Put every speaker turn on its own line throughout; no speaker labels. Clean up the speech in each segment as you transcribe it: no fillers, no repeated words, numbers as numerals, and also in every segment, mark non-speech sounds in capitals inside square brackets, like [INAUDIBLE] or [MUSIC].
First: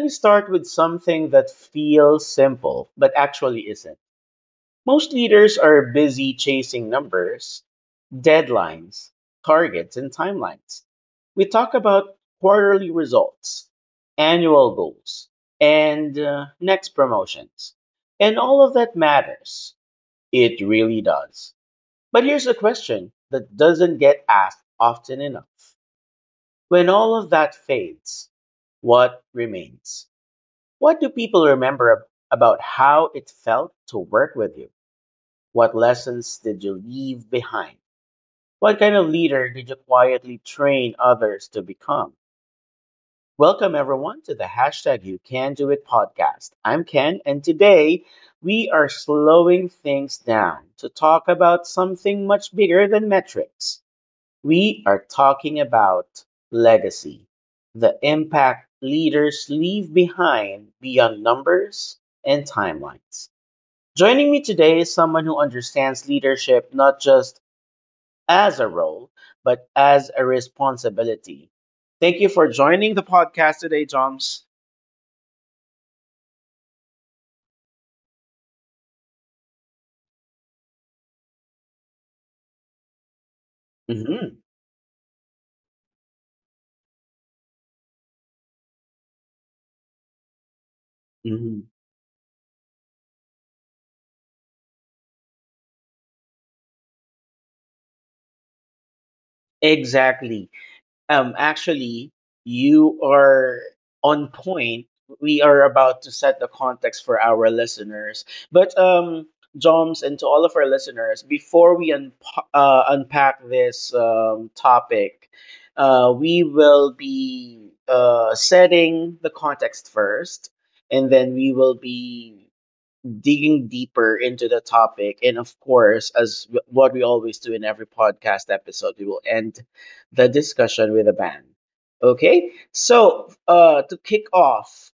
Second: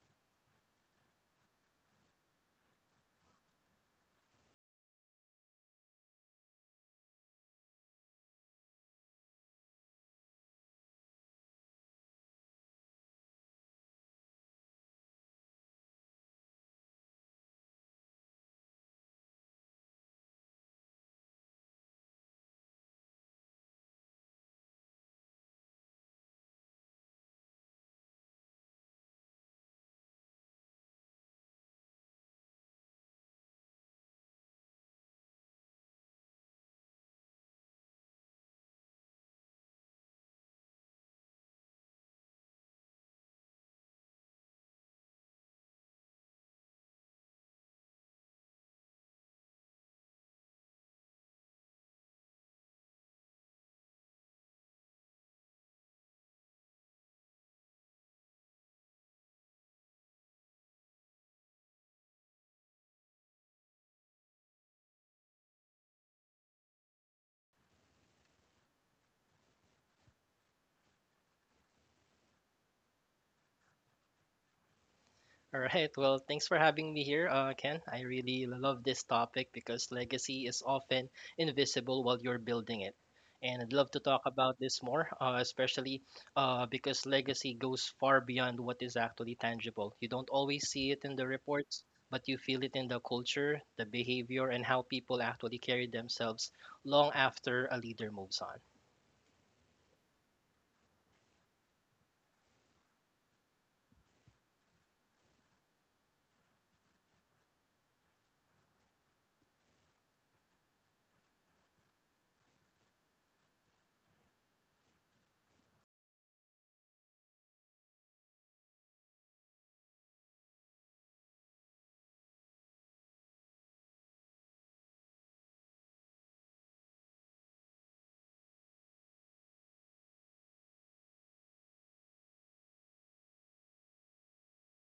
me start with something that feels simple, but actually isn't. Most leaders are busy chasing numbers, deadlines, targets, and timelines. We talk about quarterly results, annual goals, and next promotions. And all of that matters. It really does. But here's a question that doesn't get asked often enough. When all of that fades, what remains? What do people remember about how it felt to work with you? What lessons did you leave behind? What kind of leader did you quietly train others to become? Welcome, everyone, to the hashtag You Can Do It podcast. I'm Ken, and today we are slowing things down to talk about something much bigger than metrics. We are talking about legacy, the impact leaders leave behind beyond numbers and timelines. Joining me today is someone who understands leadership not just as a role, but as a responsibility. Thank you for joining the podcast today, Joms.
All right. Well, thanks for having me here, Ken. I really love this topic because legacy is often invisible while you're building it. And I'd love to talk
Hmm.
about this more, especially because legacy goes far beyond what is actually tangible. You don't always see it in the
Mhm.
reports, but you feel it in the culture, the behavior, and how people actually carry themselves long after a leader moves on.
Exactly. Actually, you are on point. We are about to set the context for our listeners. But, Joms, and to all of our listeners, before we un unpack this topic, we will be setting the context first, and then we will be digging deeper into the topic. And of course, as what we always do in every podcast episode, we will end the discussion with a bang. Okay, so to kick off,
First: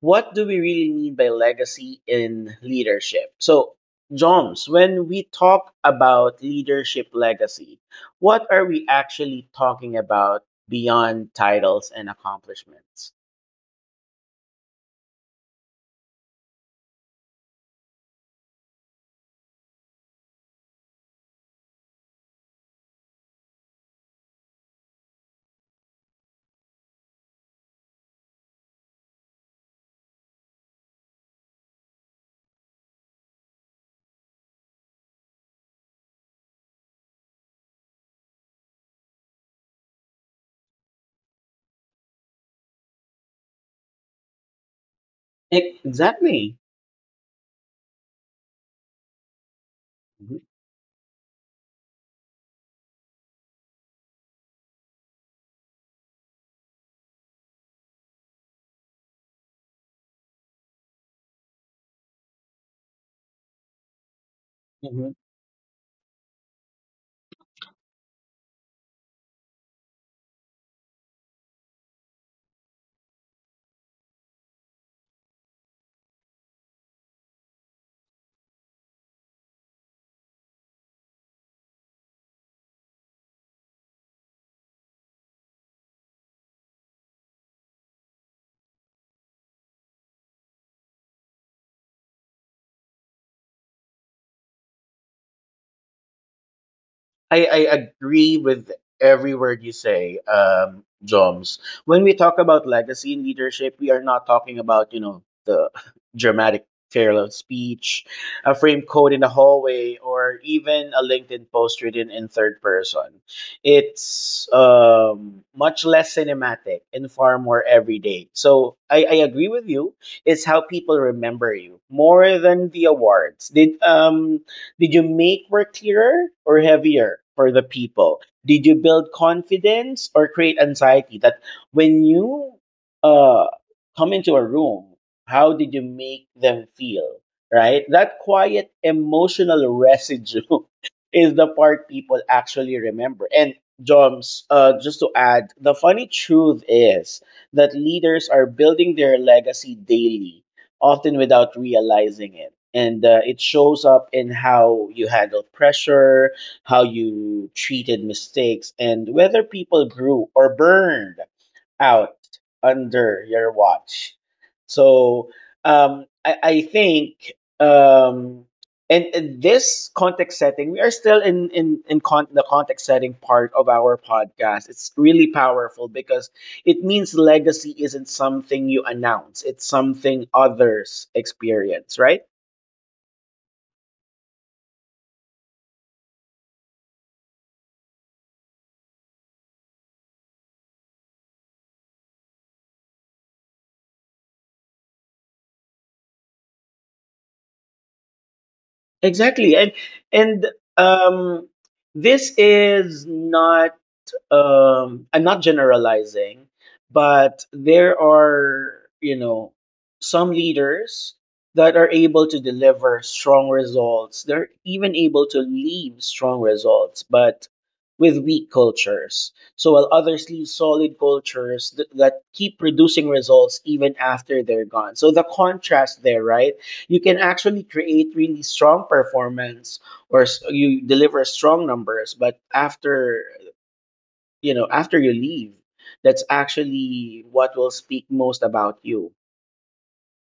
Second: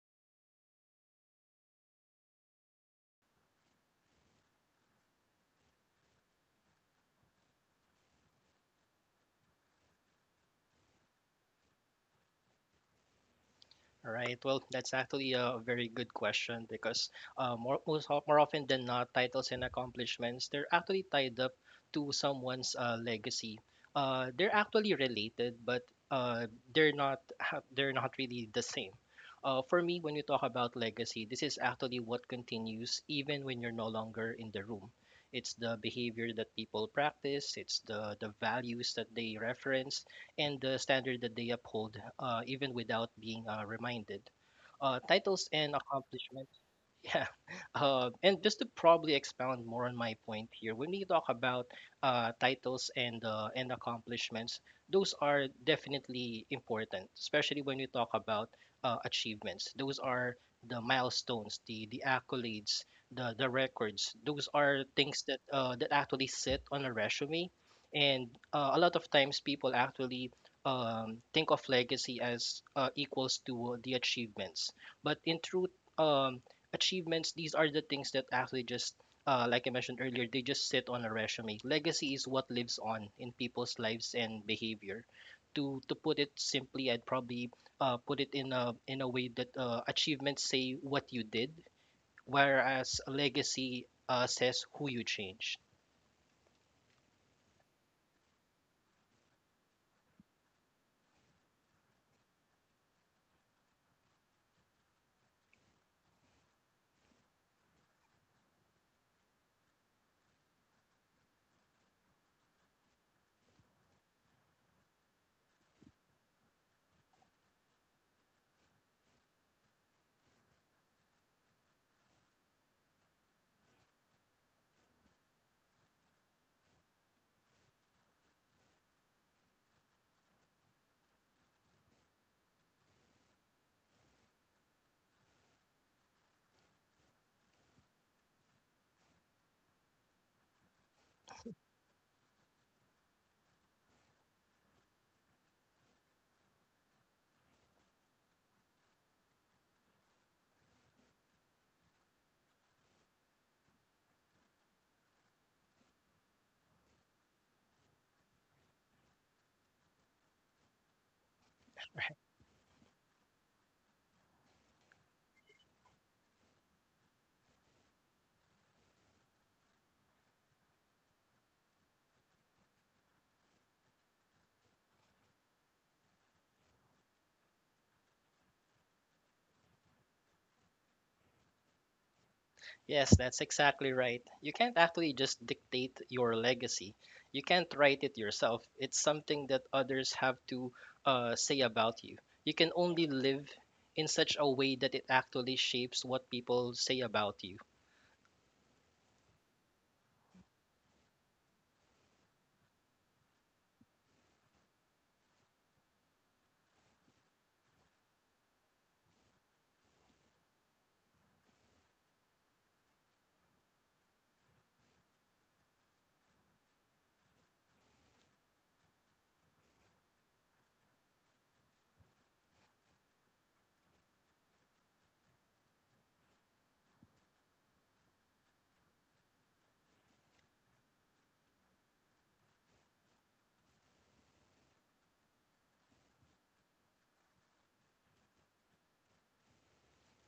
what do we really mean by legacy in leadership? So, Joms, when we talk about leadership legacy, what are we actually talking about beyond titles and accomplishments?
All right. Well, that's actually a very good question because more often than not, titles and accomplishments they're actually tied up to someone's legacy. They're actually related, but uh, they're not really the same. For me, when you talk about legacy, this is actually what continues even when you're no longer in the room. It's the behavior that people practice. It's the values that they reference and the standard that they uphold, even without being reminded. Titles and accomplishment.
Exactly.
Yeah, [LAUGHS] and just to probably expound more on my point here, when we talk about titles and accomplishments, those are definitely important, especially when we talk about achievements. Those are the milestones, the accolades, the records. Those are
Mhm.
things that that actually sit on a resume, and a lot of times people actually think of legacy as equals to the achievements, but in truth. Um, Achievements, these are the things that actually just, like I mentioned earlier, they just sit on a resume. Legacy is what lives on in people's lives and behavior. To put it simply, I'd probably put it in a way that achievements say what you did, whereas a legacy says who you changed.
I agree with every word you say, Joms. When we talk about legacy in leadership, we are not talking about, you know, the [LAUGHS] dramatic farewell speech, a frame code in the hallway, or even a LinkedIn post written in third person. It's much less cinematic and far more everyday. So I agree with you. It's how people remember you more than the awards. Did you make work clearer or heavier for the people? Did you build confidence or create anxiety? That when you uh, come into a room, how did you make them feel? Right? That quiet emotional residue [LAUGHS] is the part people actually remember. And Joms, just to add, the funny truth is that leaders are building their legacy daily, often without realizing it. And it shows up in how you handle pressure, how you treated mistakes, and whether people grew or burned out
[LAUGHS]
under your watch. So I think, um, and this context setting, we are still in the context setting part of our podcast. It's really powerful because it means legacy isn't something you announce; it's something others experience, right?
Yes, that's exactly right. You can't actually just dictate your legacy. You can't write it yourself. It's something that others have to say about you. You can only live in such a way that it actually shapes what people say about you.
Exactly. And um, this is not. I'm not generalizing, but there are, you know, some leaders that are able to deliver strong results. They're even able to leave strong results, but with weak cultures. So while others leave solid cultures that keep producing results even after they're gone. So the contrast there, right? You can actually create really strong performance, you deliver strong numbers, but after after you leave, that's actually what will speak most about you.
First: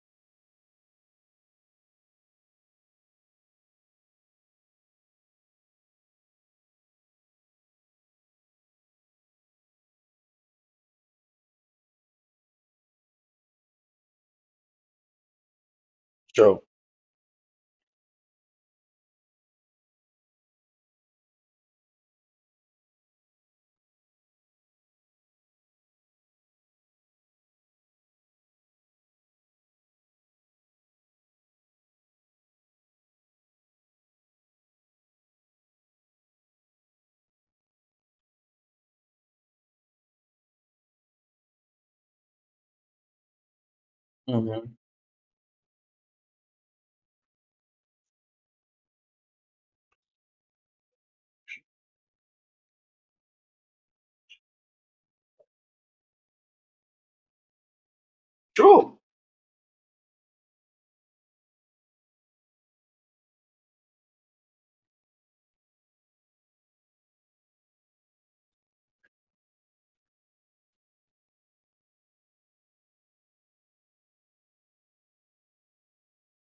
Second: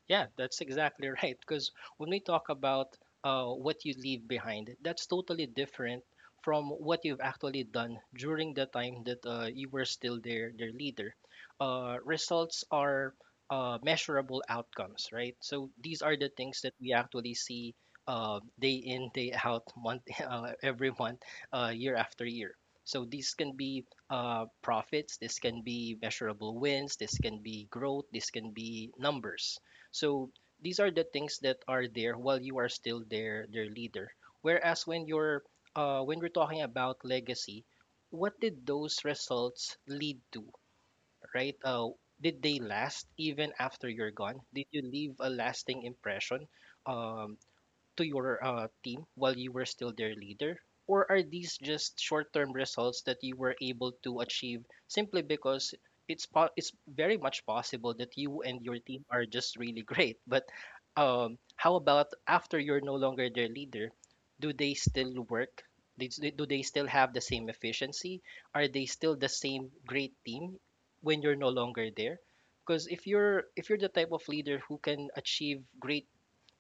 Yeah, that's exactly [LAUGHS] right. Because when we talk about what you leave behind, that's totally different from what you've actually done during the time that you were still their leader. Results are measurable outcomes, right? So these are the things
True.
that we actually see day in, day out, month [LAUGHS] every month, year after year. So these can be profits, this can be measurable wins, this can be growth, this can be numbers. So these are the things that are there while you are still their leader. Whereas when we're talking about legacy, what did those results lead to, right? Did they last even after you're gone? Did
Mhm.
you leave a lasting impression? Um, to your team while you were still their leader? Or are these just short term results that you were able to achieve simply because it's very much possible that you and your
True.
team are just really [LAUGHS] great? But how about after you're no longer their leader, do they still work? Do they still have the same efficiency? Are they still the same great team when you're no longer there? Because if you're the type of leader who can achieve great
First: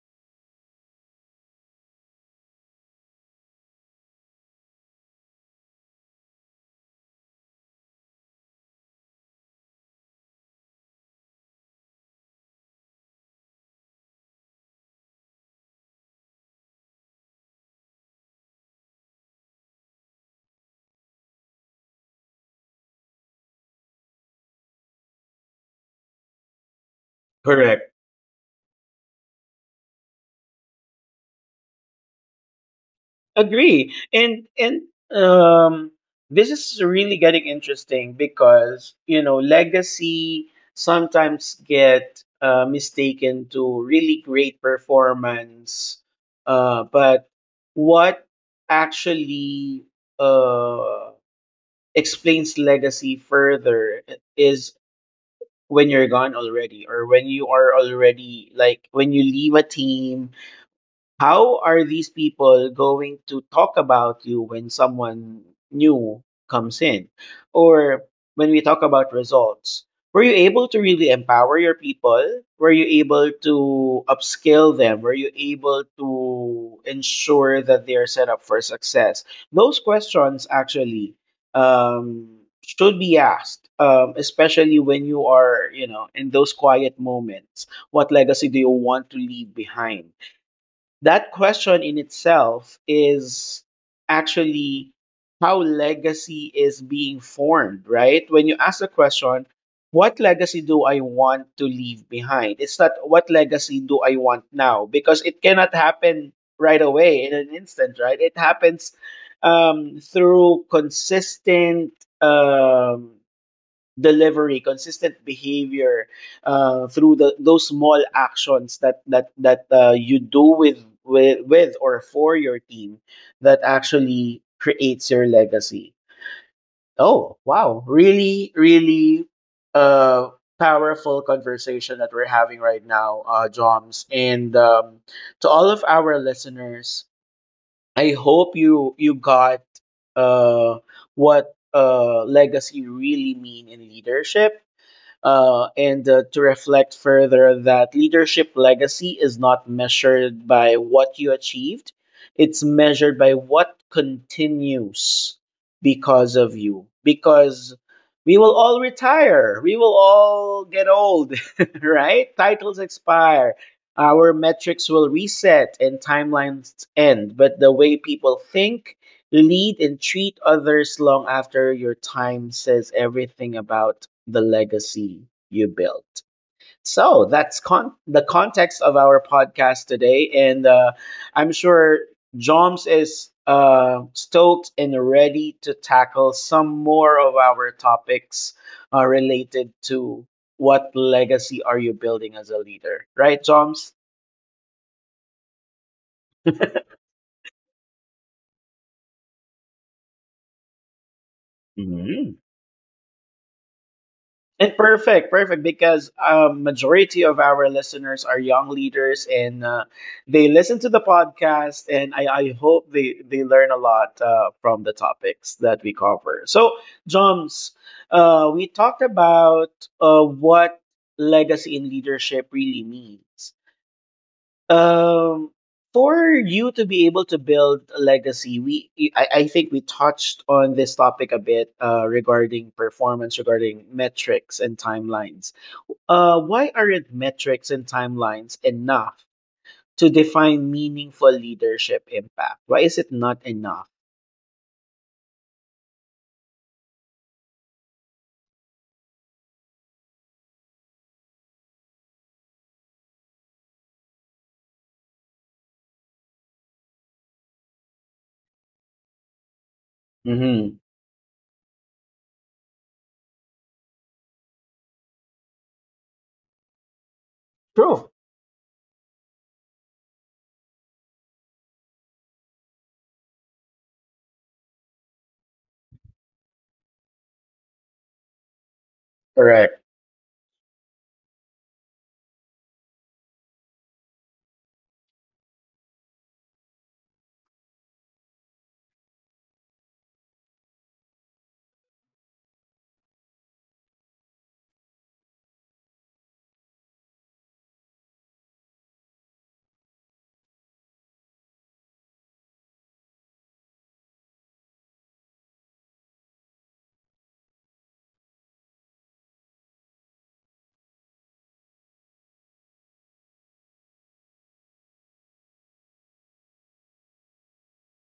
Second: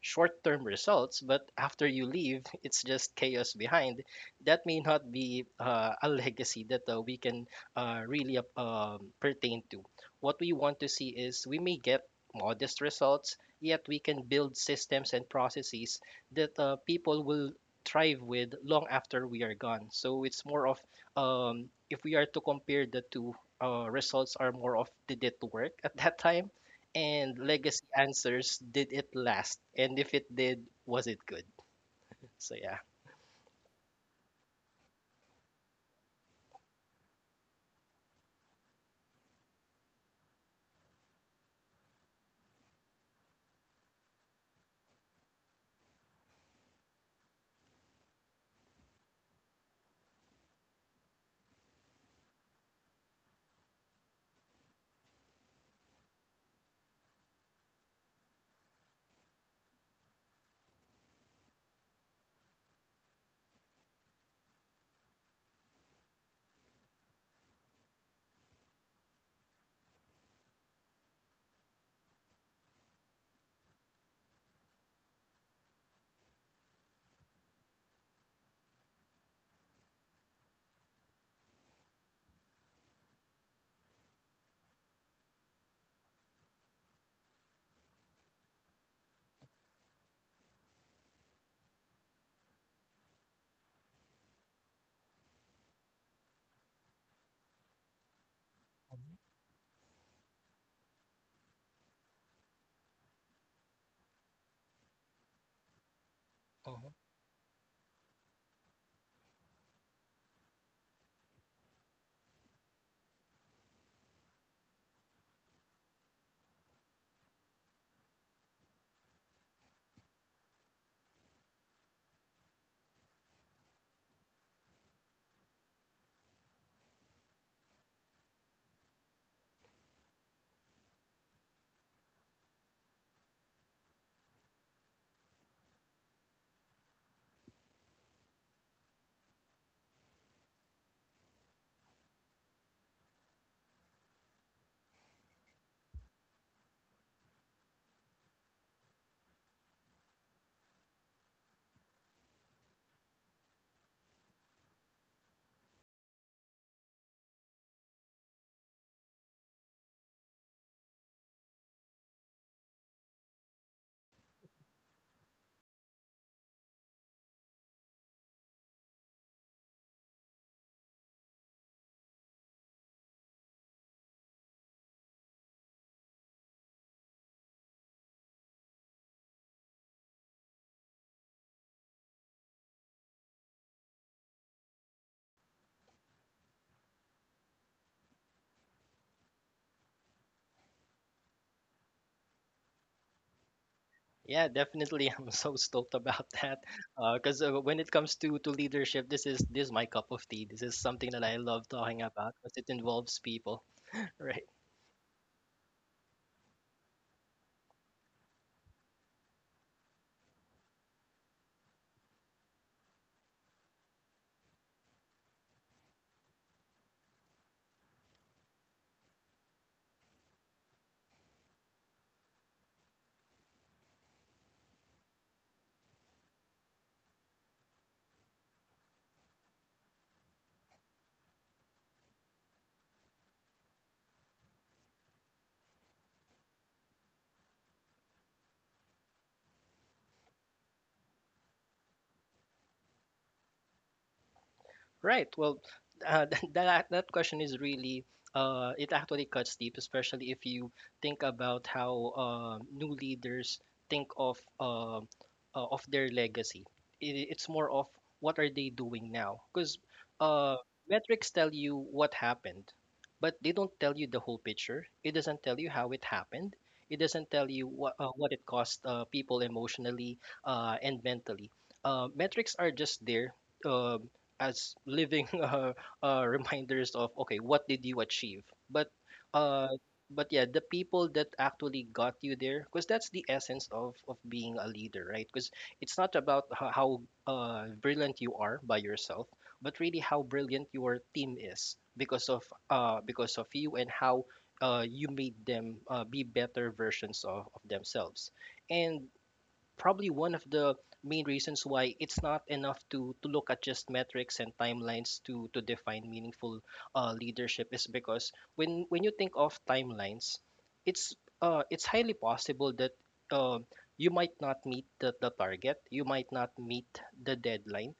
short term results, but after you leave, [LAUGHS] it's just chaos behind. That may not be a legacy that we can really pertain to. What we want to see is we may get modest results, yet we can build systems and processes that people will thrive with long after we are gone. So it's more of if we are to compare the two results are more of did it work at that time and legacy
Correct.
answers, did it last? And if it did, was it good? So yeah.
Agree. And um this is really getting interesting, because, you know, legacy sometimes get mistaken to really great performance, but what actually uh, explains legacy further is when you're gone already, or when you are already, like, when you leave a team, how are these people going to talk about you when someone new comes in? Or when we talk about results, were you able to really empower your people? Were you able to upskill them? Were you able to ensure that they are set up for success? Those questions actually should be asked, especially when you are, you know, in those quiet moments. What legacy do you want to leave behind? That question in itself is actually how legacy is being formed, right? When you ask the question, what legacy do I want to leave behind? It's not what legacy do I want now, because it cannot happen right
Mm-hmm.
away in an instant, right? It happens through consistent um, delivery, consistent behavior, through those small actions that that you do with, with or for your team, that actually creates your legacy. Oh wow, really uh, powerful conversation that we're having right now, Joms, and to all of our listeners. I hope you got uh, what legacy really mean in leadership, and to reflect further that leadership legacy is not measured by what you achieved, it's measured by what continues because of you. Because we will all retire, we will all get old, [LAUGHS] right? Titles expire, our metrics will reset, and timelines end. But the way people think, lead and treat others long after your time says everything about the legacy you built. So that's the context of our podcast today. And I'm sure Joms is stoked and ready to tackle some more of our topics, related to what legacy are you building as a leader, right, Joms?
Yeah, definitely. [LAUGHS] I'm so stoked about that. Because when it comes to leadership, this is my cup of tea. This is something that I love talking about because it involves people, [LAUGHS] right?
And perfect, perfect, because majority of our listeners are young leaders and they listen to the podcast, and I hope they learn a lot from the topics that we cover. So, Joms, we talked about what legacy in leadership really means. Um, for you to be able to build a legacy, I think we touched on this topic a bit, regarding performance, regarding metrics and timelines. Why aren't metrics and timelines enough to define meaningful leadership impact? Why is it not enough?
Right. Well, uh, [LAUGHS] that question is really it actually cuts deep, especially if you think about how new leaders think of their legacy. It's more of what are they doing now? Because uh,
Mm-hmm.
metrics tell you what happened, but they don't tell you the whole picture. It doesn't tell you how it happened. It doesn't tell you
True.
what it cost people emotionally and mentally. Metrics are just there. Uh, as living [LAUGHS] reminders of okay, what did you achieve? But uh,
Correct.
but yeah, the people that actually got you there, because that's the essence of being a leader, right? Because it's not about how brilliant you are by yourself, but really how brilliant your team is because of you and how you made them be better versions of themselves. And probably one of the main reasons why it's not enough to look at just metrics and timelines to define meaningful leadership is because when you think of timelines, it's it's highly possible that uh, you might not meet the target, you might not meet the deadline,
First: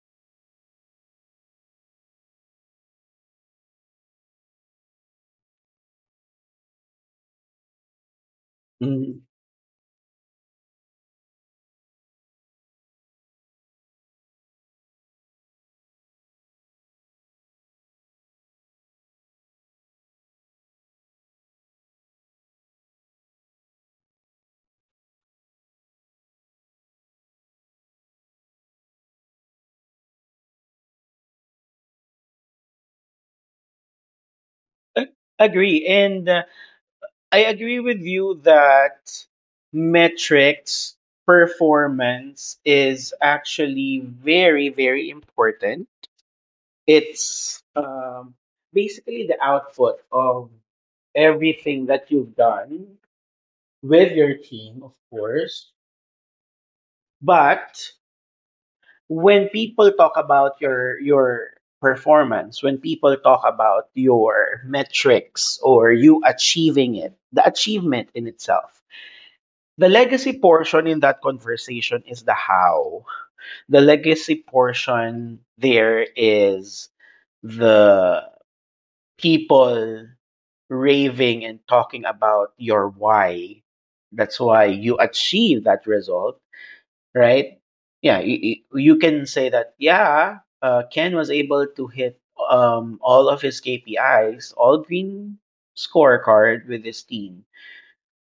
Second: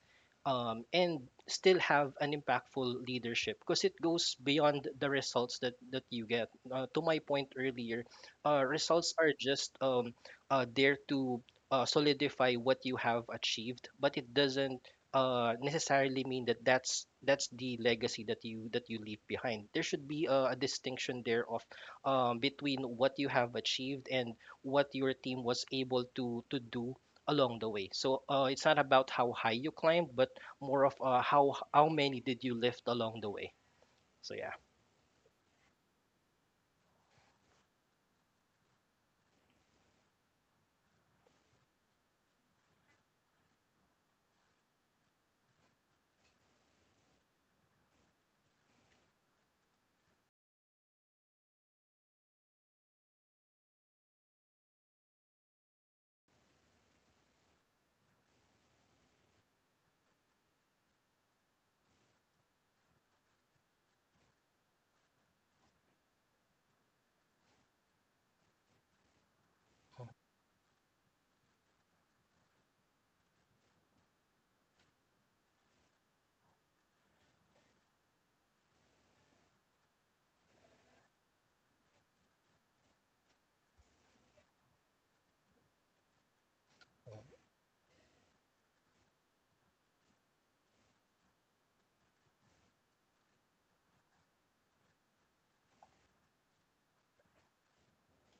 and still have an impactful leadership because it goes beyond the results that you get. To my point earlier, results
Mhm.
are just there to solidify what you have achieved, but it doesn't necessarily mean that that's the legacy that you leave behind. There should be a distinction there of between what you have achieved and what your team was able to do along the way. So it's not about how high you climbed, but more of how many did you lift along the way. So yeah.
Agree. And I agree with you that metrics, performance is actually very, very important. It's basically the output of everything that you've done with your team, of course. But when people talk about your performance, when people talk about your metrics or you achieving it, the achievement in itself. The
Mhm.
legacy portion in that conversation is the how. The legacy portion there is the people raving and talking about your why. That's why you achieve that result, right? Yeah, you can say that, yeah, Ken was able to hit all of his KPIs, all green scorecard with his team.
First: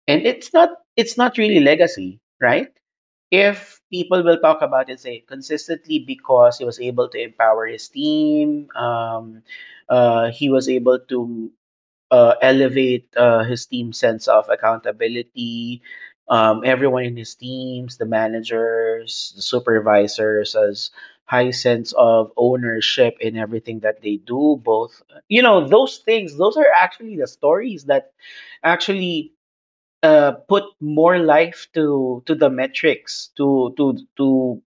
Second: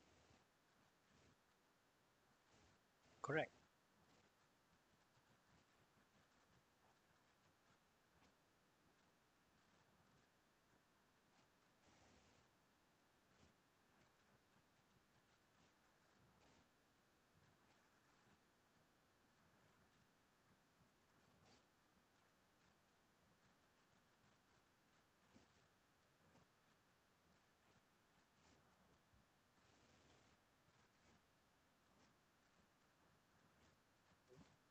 And it's not really legacy, right?
Correct.
If people will talk about it, say consistently, because he was able to empower his team, he was able to elevate his team's sense of accountability. Everyone in his teams, the managers, the supervisors, has high sense of ownership in everything that they do. Both, you know, those things. Those are actually the stories that actually put more life to the metrics, to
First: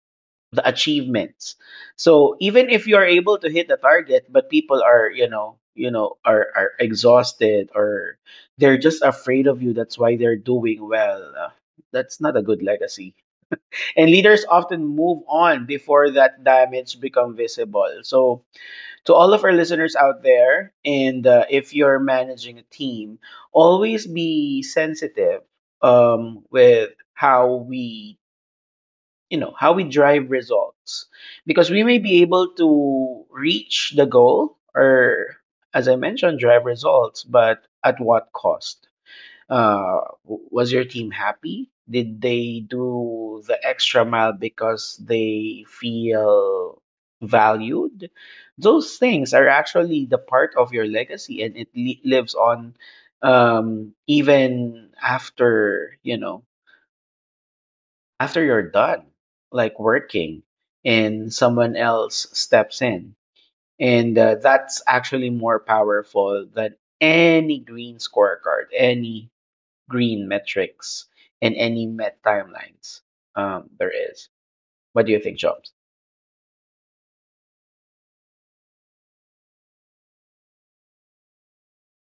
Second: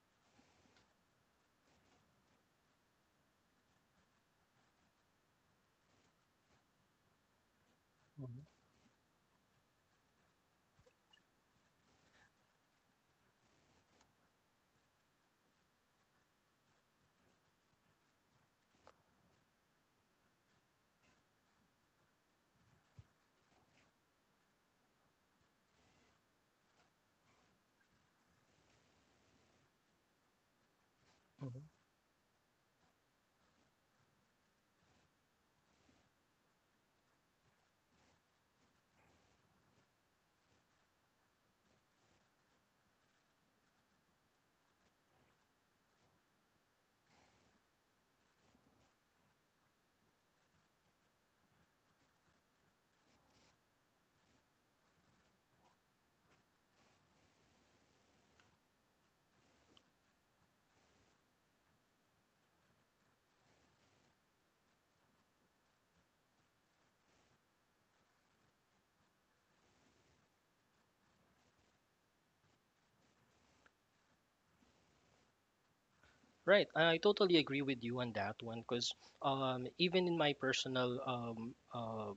the achievements, so even if you're able to hit the target, but people are you know are exhausted, or
Mhm.
they're just afraid of you, that's why they're doing well. That's not a good legacy, and leaders often move on before that damage become visible. So to all of our listeners out there, and if you're managing a team, always be sensitive with how we, you know, how we drive results,
Mhm.
because we may be able to reach the goal, or, as I mentioned, drive results, but at what cost? Was your team happy? Did they do the extra mile because they feel valued? Those things are actually the part of your legacy, and it lives on, even after you know after you're done, like, working, and someone else steps in, and that's actually more powerful than any green scorecard, any green metrics in any met timelines there is. What do you think, Jobs?
Right, I totally agree with you on that one because even in my personal um, uh,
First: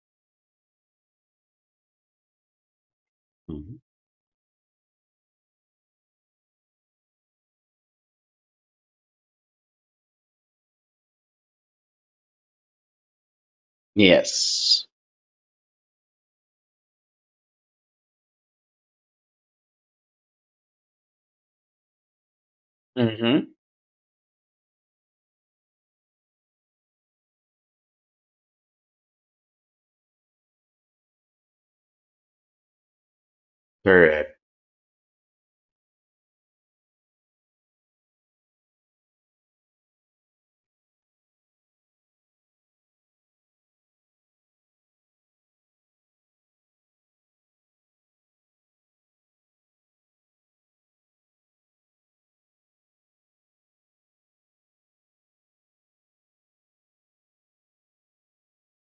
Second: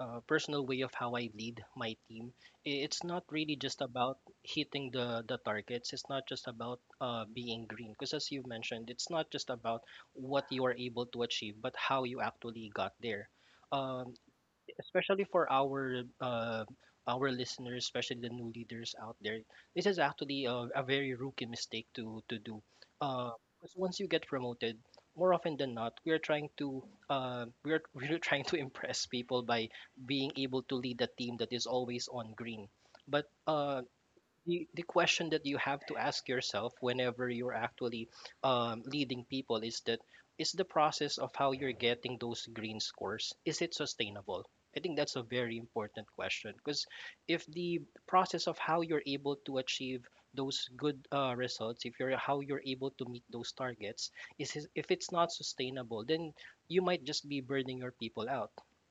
uh, personal way of how I lead my team, it's not really
Mhm.
just about hitting the targets. It's not just about being green because as you mentioned, it's not just about what you are able to achieve, but how you actually got there. Um,
Yes.
Especially for our listeners, especially the new leaders out there, this is actually a very rookie mistake to do. Uh,
Mm-hmm.
Because once you get promoted, more often than not, we are trying to we are [LAUGHS] we're trying to impress people by being able to lead a team that is always on green. But
Correct.
the question that you have to ask yourself whenever you're actually leading people is that is the process of how you're getting those green scores, is it sustainable? I think that's a very important question because if the process of how you're able to achieve those good results, if you're how you're able to meet those targets if it's not sustainable, then you might just be burning your people out.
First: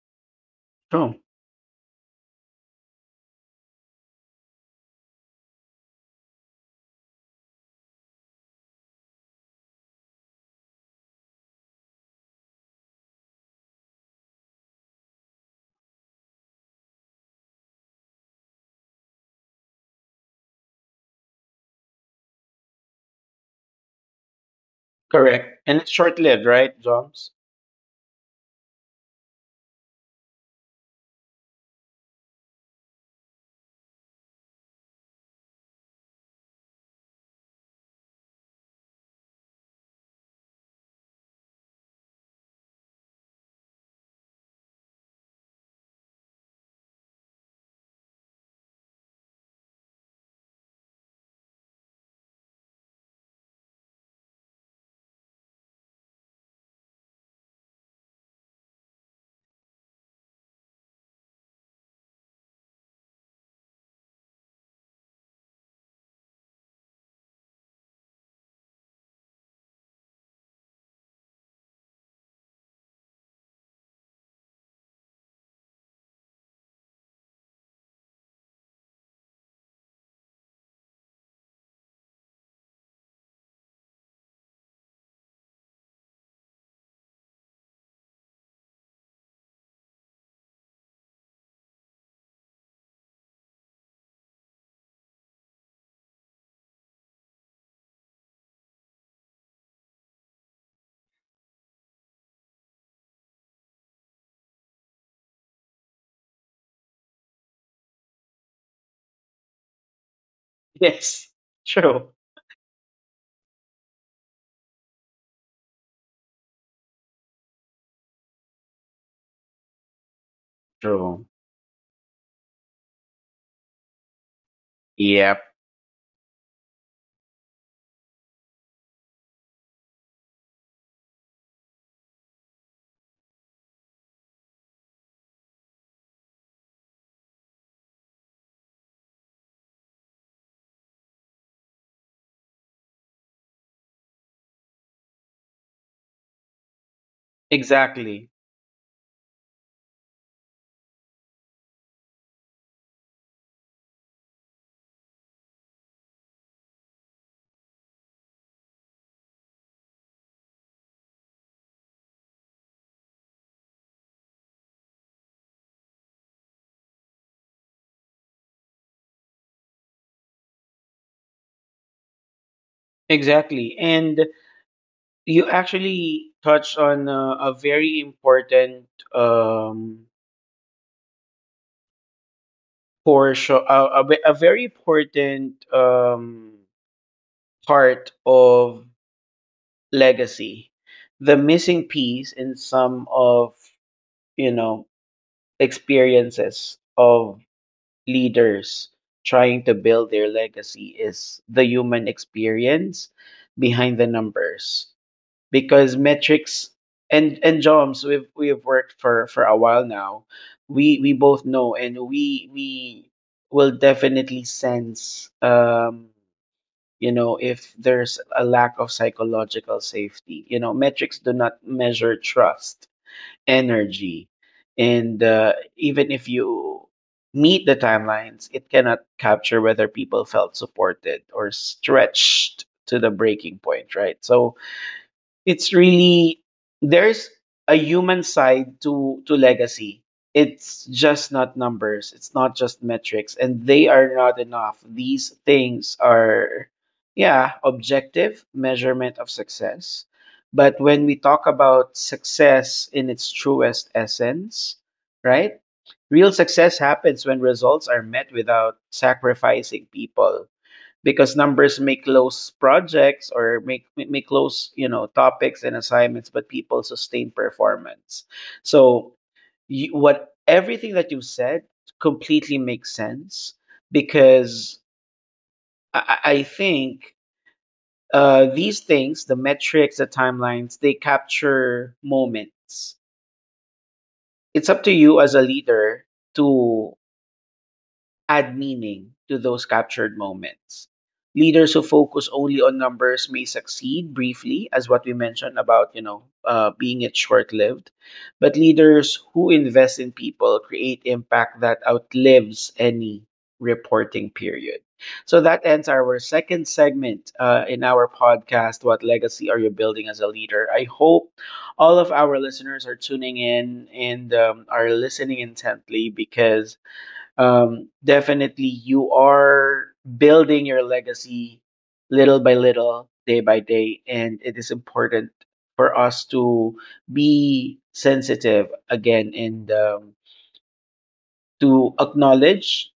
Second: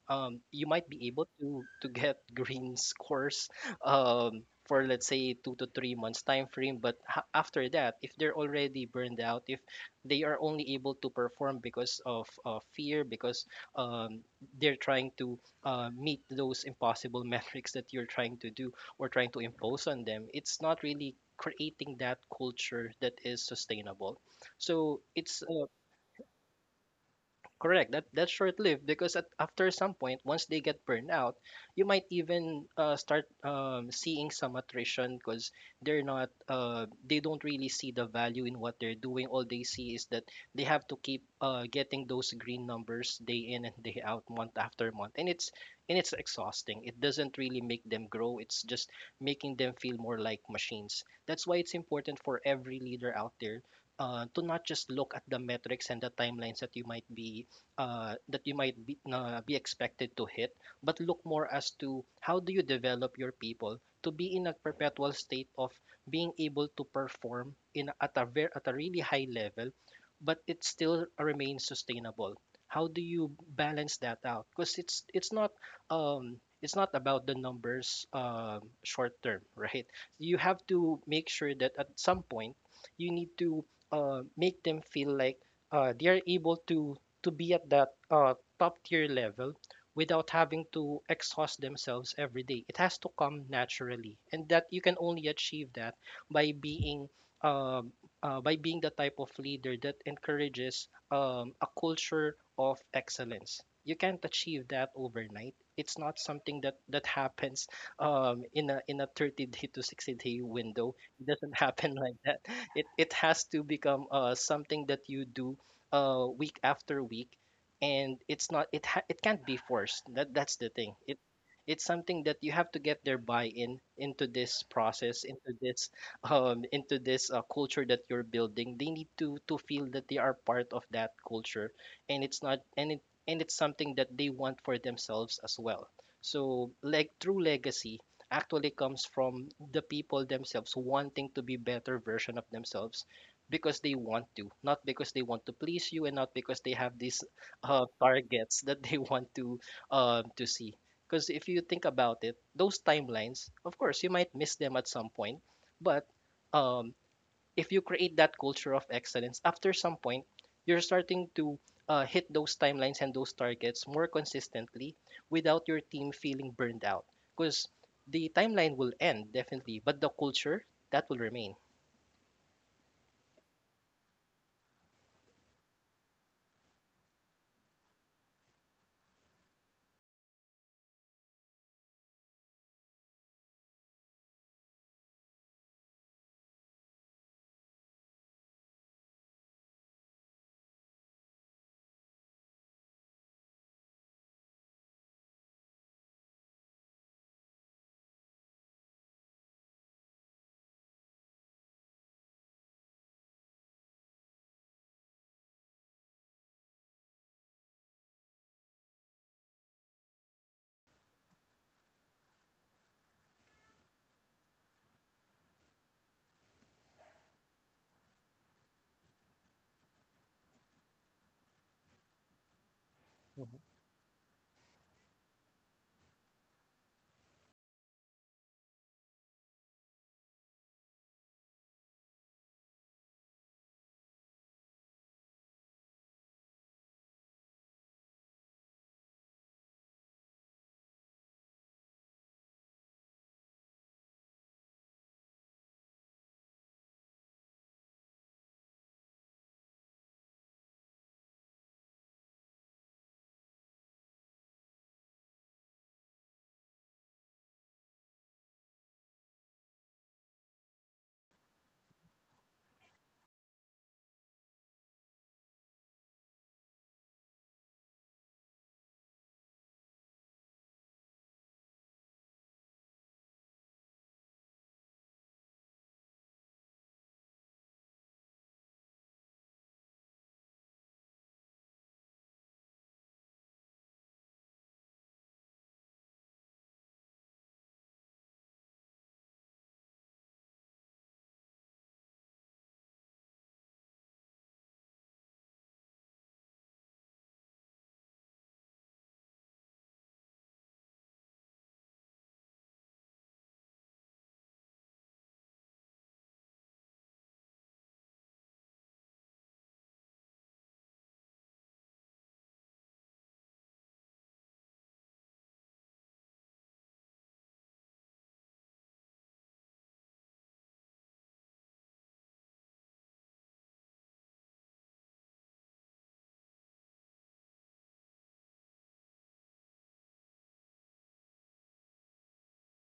You might be
True.
able to get [LAUGHS] green scores for let's say 2 to 3 months time frame. But after that, if they're already burned out, if they are only able to perform because of fear, because um, they're trying to meet those impossible [LAUGHS] metrics that you're trying to do or trying to impose on them, it's not really creating that culture that is sustainable. So it's
Correct. And it's short lived, right, Jobs? [LAUGHS]
Correct. That's short-lived because after some point, once they get burned out, you might even start seeing some attrition because they're not they don't really see the value in what they're doing. All they see is that they have to keep getting those green numbers day in and day out, month after month, and it's exhausting. It doesn't really make them grow. It's just making them feel more like machines. That's why it's important for every leader out there to not just look at the metrics and the timelines that you might be be expected to hit, but look more as to how do you develop your people to be in a perpetual state of being able to perform in at a really high level, but it still remains sustainable. How do you balance that out? Because it's not about the numbers short term, [LAUGHS] right? You have to make sure that at some point you need to make them feel like they are able to be at that top tier level without having to exhaust themselves every day. It has to come naturally, and that you can only achieve that by being um, by being the type of leader that encourages a culture of excellence. You can't achieve that overnight. It's not something that happens in a 30 day to 60 day window.
Yes.
It doesn't [LAUGHS] happen
True.
like that. It has to become something that you do week after week, and it's not it it can't be forced. That's the thing.
True.
It's something that you have to get their buy-in into this process,
Yep.
into this [LAUGHS] into this culture that you're building. They need to feel that they are part of that culture, and it's not and it and it's something that they want for themselves as well. So like true legacy actually comes from the people themselves wanting to be better version of themselves, because they want to, not because they want to please you, and not because they have these
Exactly.
targets that they [LAUGHS] want to see. Because if you think about it, those timelines, of course, you might miss them at some point, but um, if you create that culture of excellence, after some point, you're starting to hit those timelines and those targets more consistently without your team feeling burned out. Because the timeline will end definitely, but the culture, that will remain.
Exactly. And you actually touched on a very important um portion, a very important part of legacy. The missing piece in some of, you know, experiences of leaders trying to build their legacy is the human experience behind the numbers. Because metrics, and Joms, we've worked for a while now. We both know, and we will definitely sense, if there's a lack of psychological safety. Metrics do not measure trust,
Mhm.
energy, and even if you meet the timelines, it cannot capture whether people felt supported or stretched to the breaking point, right? So, it's really there's a human side to legacy. It's just not numbers, it's not just metrics, and they are not enough. These things are, yeah, objective measurement of success. But when we talk about success in its truest essence, right, real success happens when results are met without sacrificing people. Because numbers may close projects or make may close, topics and assignments, but people sustain performance. So what everything that you said completely makes sense. Because I think these things, the metrics, the timelines, they capture moments. It's up to you as a leader to add meaning to those captured moments. Leaders who focus only on numbers may succeed briefly, as what we mentioned about, being it short-lived. But leaders who invest in people create impact that outlives any reporting period. So that ends our second segment, in our podcast. What legacy are you building as a leader? I hope all of our listeners are tuning in and are listening intently, because definitely you are building your legacy little by little, day by day, and it is important for us to be sensitive again and, to acknowledge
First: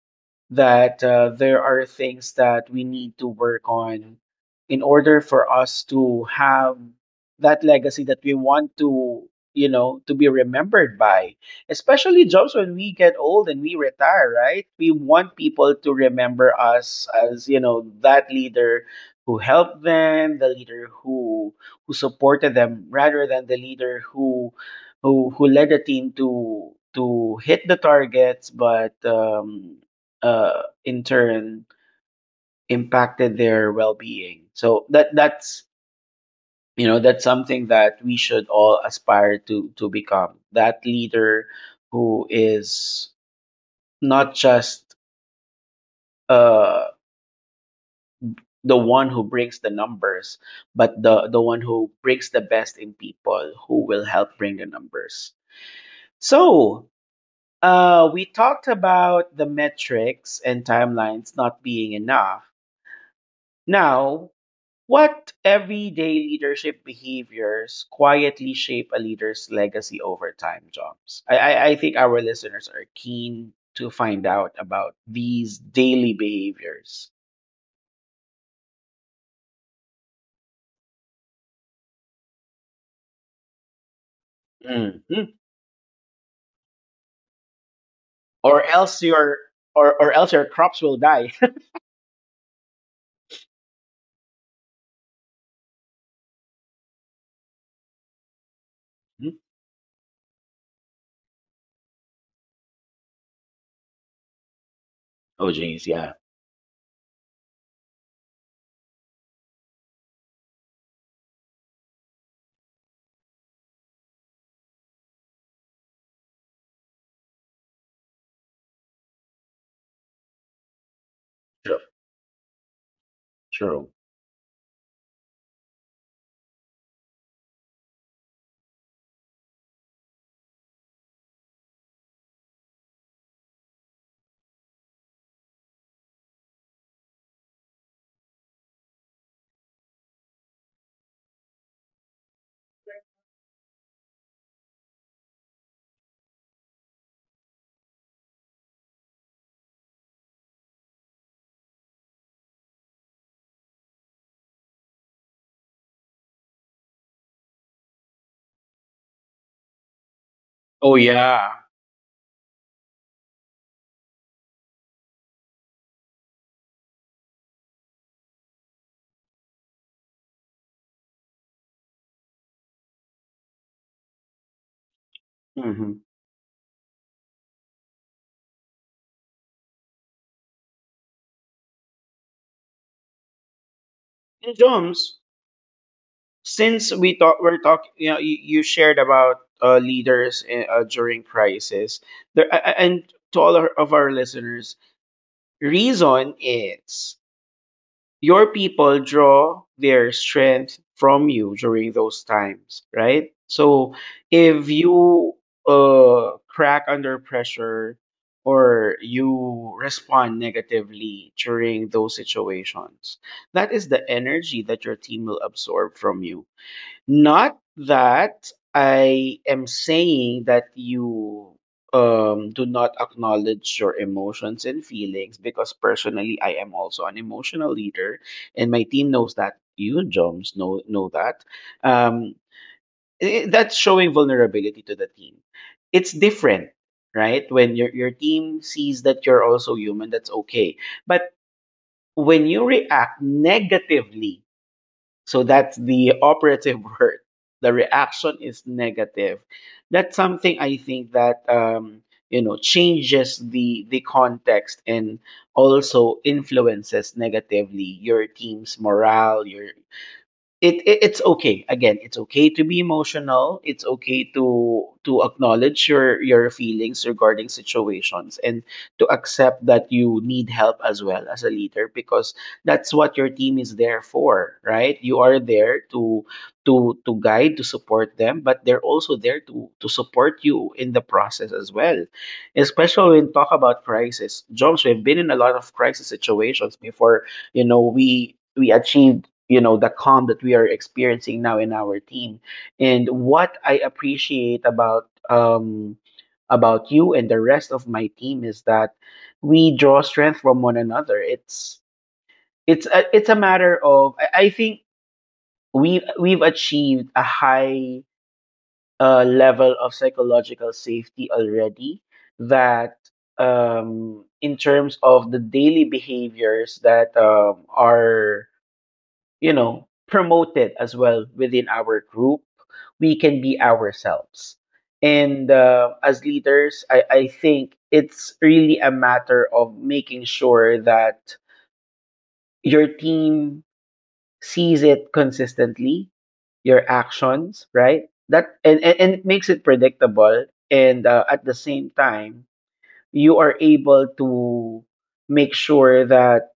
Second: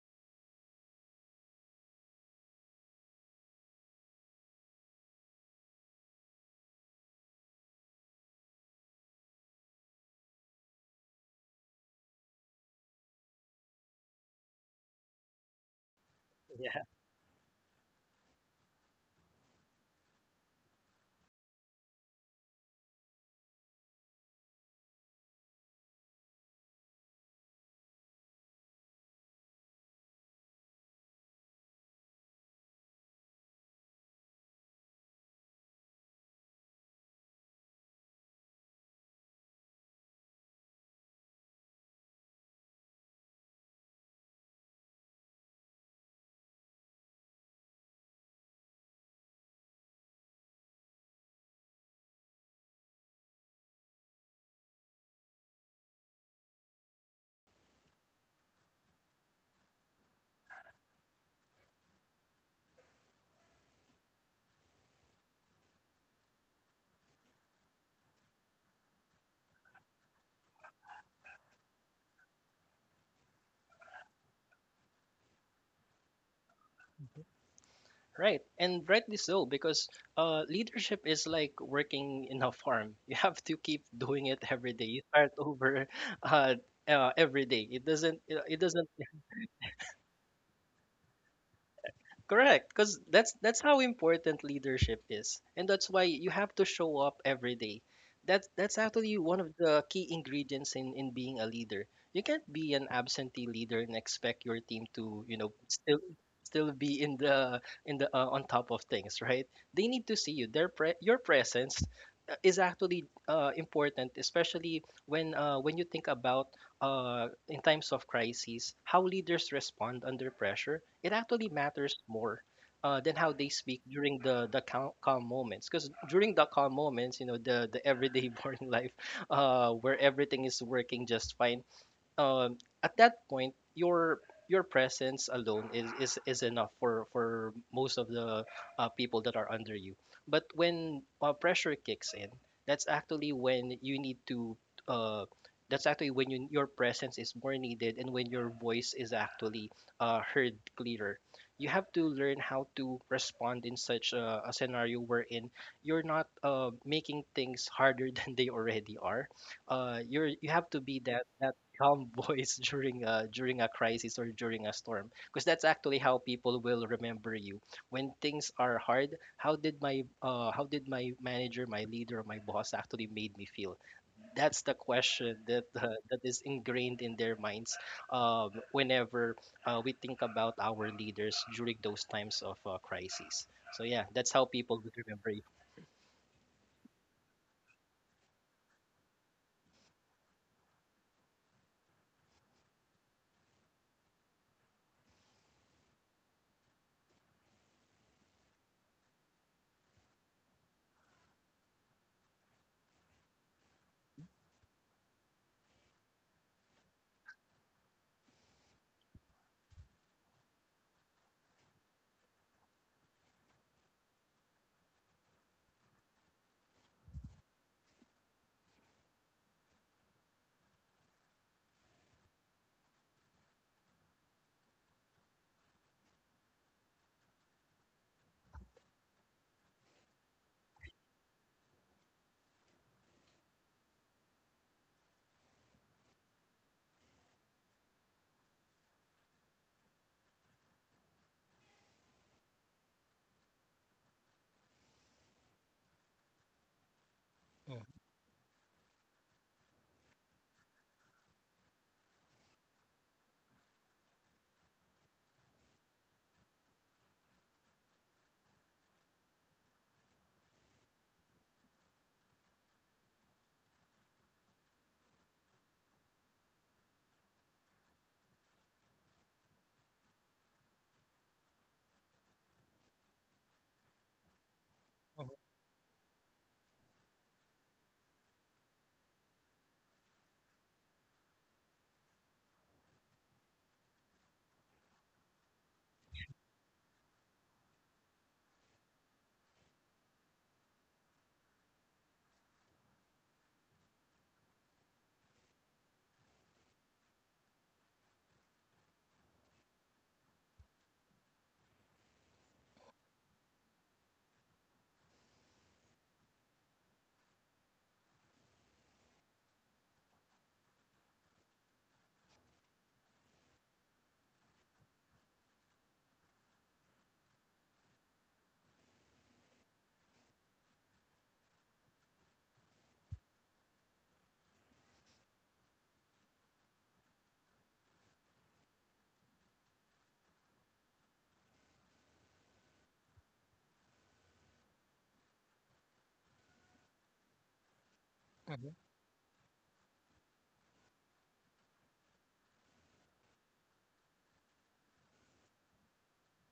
that there are things that we need to work on in order for us to have that legacy that we want to, you know, to be remembered by, especially, Jobs, when we get old and we retire, right? We want people to remember us as, you know, that leader who helped them, the leader who supported them, rather than the leader who led the team to hit the targets, but in turn impacted their well-being. So that's you know that's something that we should all aspire to become. That leader who is not just, uh, the one who brings the numbers, but the one who brings the best in people, who will help bring the numbers. So. We talked about the metrics and timelines not being enough. Now, what everyday leadership behaviors quietly shape a leader's legacy over time, Jobs? I think our listeners are keen to find out about these daily behaviors.
Right, and rightly so, because leadership is like working in a farm. [LAUGHS] You have to keep doing it every day. You start
Mhm.
over [LAUGHS] uh, every day. It doesn't. It
Or
it doesn't.
else your or else your crops will die. [LAUGHS]
Correct, because that's how important leadership is, and that's why you have to show up every day. That's actually
Hmm?
one of the key ingredients in being a leader. You can't be an absentee leader and expect your team to, you
Oh,
know,
jeez,
still
yeah.
still be in the on top of things, right? They need to see you. Their your presence is actually important, especially when you think about in times of crises, how leaders respond under pressure, it actually
True.
matters more than how they speak
True.
during the calm, calm moments. Because during the calm moments, you know, the everyday [LAUGHS] boring life, where everything is working just fine, at that point, your presence alone is enough for most of the people that are under you. But when pressure kicks in, that's actually when you need to. Uh, that's actually when you, your presence is more needed and when your voice is actually heard clearer. You have to learn how to respond in such a scenario wherein you're not making things harder [LAUGHS] than they already are. You have to
Oh,
be that
yeah.
calm [LAUGHS] voice during a during a crisis or during a storm, because that's actually how people will remember you when things are hard. How did my how did my manager, my leader, my boss actually made me feel? That's the question that [LAUGHS]
Hmm.
that is ingrained in their minds whenever we think about our leaders during those times of crises. So yeah, that's how
And,
people would
Joms,
remember you.
since we're talking, you know, you shared about leaders, during crisis, and to of our listeners, reason is your people draw their strength from you during those times, right? So if you, uh, crack under pressure or you respond negatively during those situations, that is the energy that your team will absorb from you. Not that I am saying that you, do not acknowledge your emotions and feelings, because personally I am also an emotional leader, and my team knows that. You, Joms, know that, um, that's showing vulnerability to the team. It's different, right? When your team sees that you're also human, that's okay. But when you react negatively, so that's the operative [LAUGHS] word. The reaction is negative. That's something I think that, you know, changes the context and also influences negatively your team's morale, your, it's okay. Again, it's okay to be emotional, it's okay to acknowledge your feelings regarding situations, and to accept that you need help as well as a leader. Because that's what your team is there for, right? You are there to to guide, to support them, but they're also there to support you in the process as well. Especially when talk about crisis, Jobs, we've been in a lot of crisis situations before. You know, we achieved, you know, the calm that we are experiencing now in our team. And what I appreciate about, um, about you and the rest of my team is that we draw strength from one another. It's it's a matter of, I think we've achieved a high, level of psychological safety already, that, um, in terms of the daily behaviors that, um, are, you know, promoted as well within our group. We can be ourselves. And, as leaders, I think it's really a matter of making sure that your team sees it consistently, your actions, right? That,
Mhm,
and it makes it predictable. And, at the same time, you are able to make sure that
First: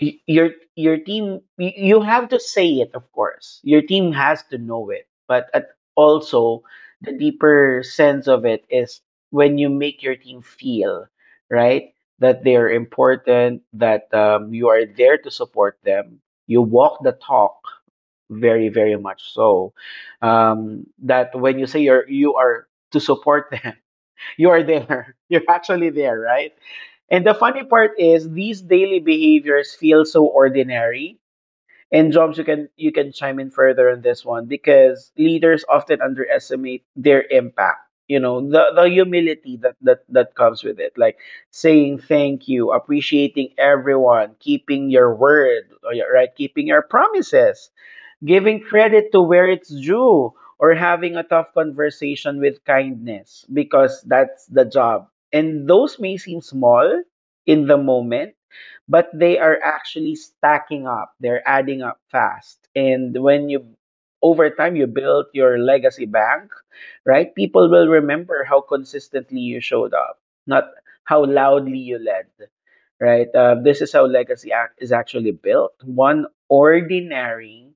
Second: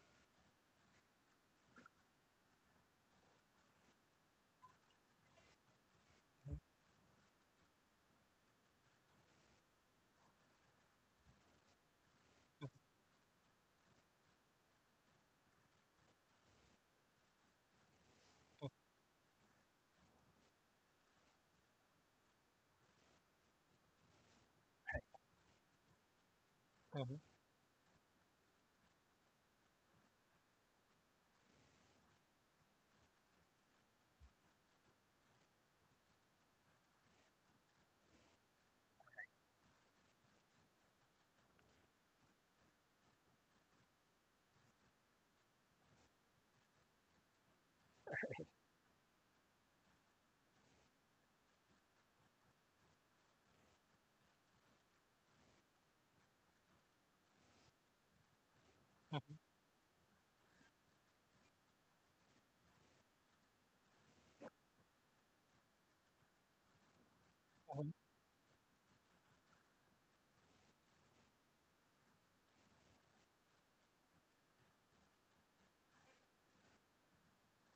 y- your your team, you have to say it, of course, your team has to know it, but at, also, the deeper sense of it is when you make your team feel, right, that they are important, that, you are there to support them. You walk the talk, very very much so, that when you say you're you are to support [LAUGHS] them, you are there. [LAUGHS] You're actually there, right? And the funny part is these daily behaviors feel so ordinary. And, Jobs, you can chime in further on this one, because leaders often underestimate their impact. You know, the humility that, that comes with it. Like saying thank you, appreciating everyone, keeping your word, right? Keeping your promises, giving credit to where it's due, or having a tough conversation with kindness, because that's the job. And those may seem small in the moment, but
mhm.
they are actually stacking up. They're adding up fast. And when you over time you build your legacy bank, right? People will remember how consistently you showed up, not how loudly you led, right? This is how legacy act is actually built. One ordinary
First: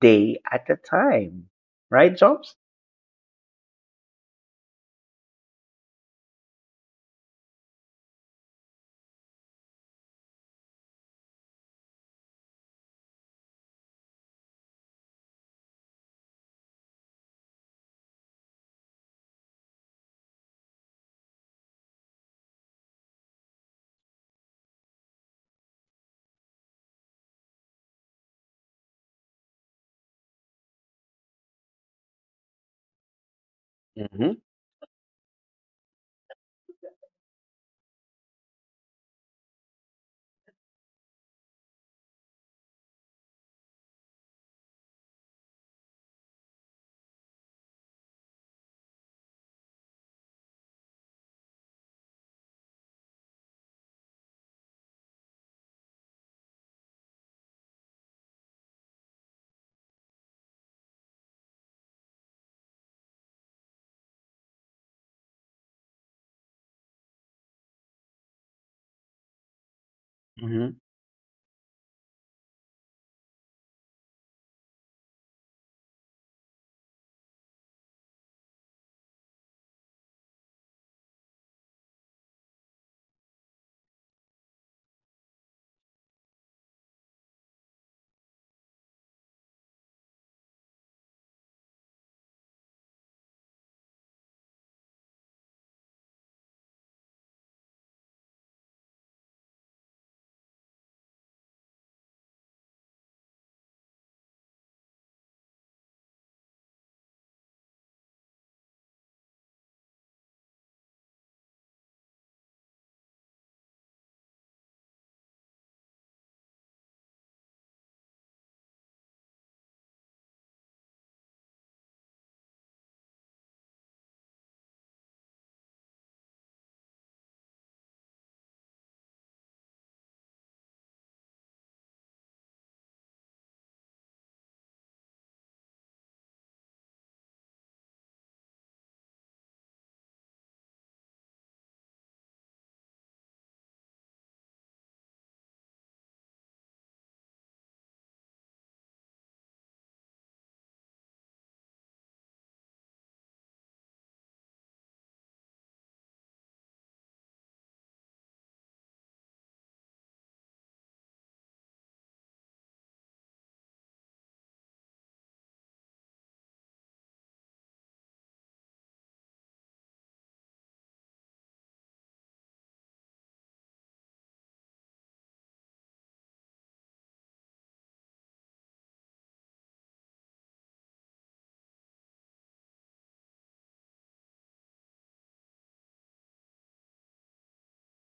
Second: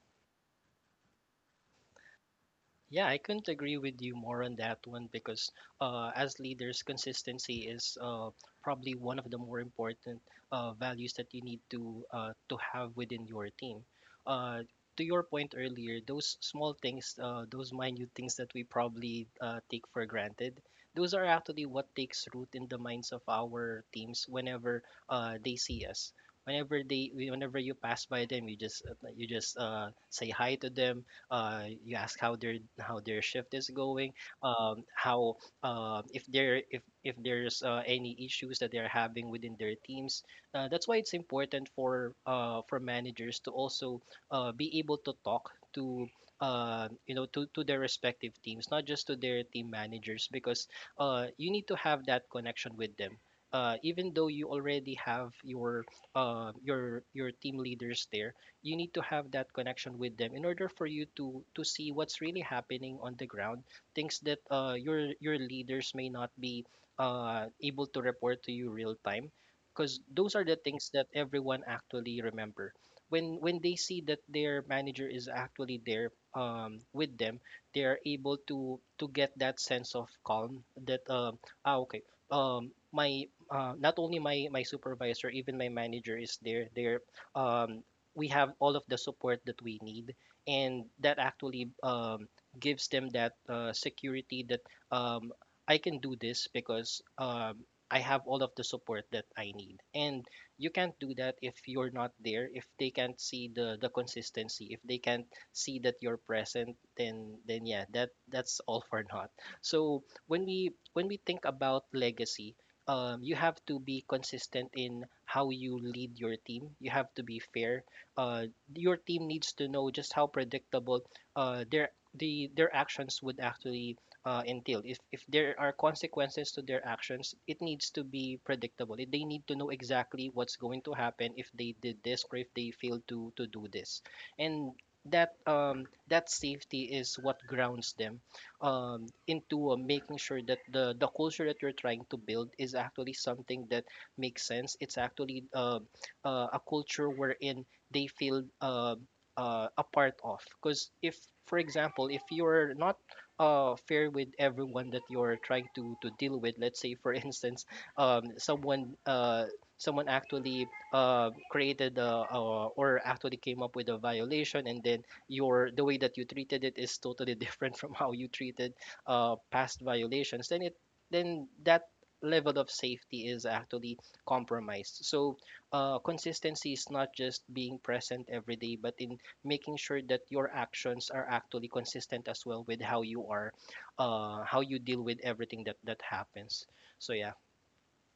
day at a time, right, Jobs?
Yeah, I couldn't agree with you more on that one, because as leaders, consistency is probably one of the more important values that you need to have within your team. Uh, to your point earlier, those small things, those minute things that we probably take for granted, those are actually what takes root in the minds of our teams whenever they see us. Whenever they, whenever you pass by them, you just say hi to them, you ask how their shift is going,
Hmm.
how if there if there's any issues that they're having within their teams. That's why it's important for managers to also be able to talk to you know, to their respective teams, not just to their team managers, because you need to have that connection with them. Even though you already have your team leaders there, you need to have that connection with them in order for you to see what's really happening on the ground, things that your leaders may not be able to report to you real time, because those are the
Hmm.
things that everyone actually remember when they see that their manager is actually there with them. They are able to get that sense of calm that ah okay, my not only my my supervisor, even my manager is there. They're um, we have all of the support that we need, and that actually gives them that security that um, I can do this because I have all of the support that I need. And you can't do that if you're not there, if they can't see the consistency, if they can't see that you're present, then yeah, that that's all for naught. So when we think about legacy, you have to be consistent in how you lead your team. You have to be fair. uh, your team needs to know just how predictable their the their actions would actually entail. If there are consequences to their actions, it needs to be predictable. They need to know exactly what's going to happen if they did this or if they failed to do this, and that safety is what grounds them into making sure that the culture that you're trying to build is actually something that makes sense. It's actually a culture wherein they feel a part of. Because if, for example, if you're not fair with everyone that you're trying to deal with, let's say, for [LAUGHS] instance, um, someone uh, someone actually created a, or actually came up with a violation, and then your the way that you treated it is totally [LAUGHS] different from how you treated past violations, then it then that level of safety is actually compromised. So consistency is not just being present every day, but in making sure that your actions are actually consistent as well with how you are, how you deal with everything that that happens. So yeah,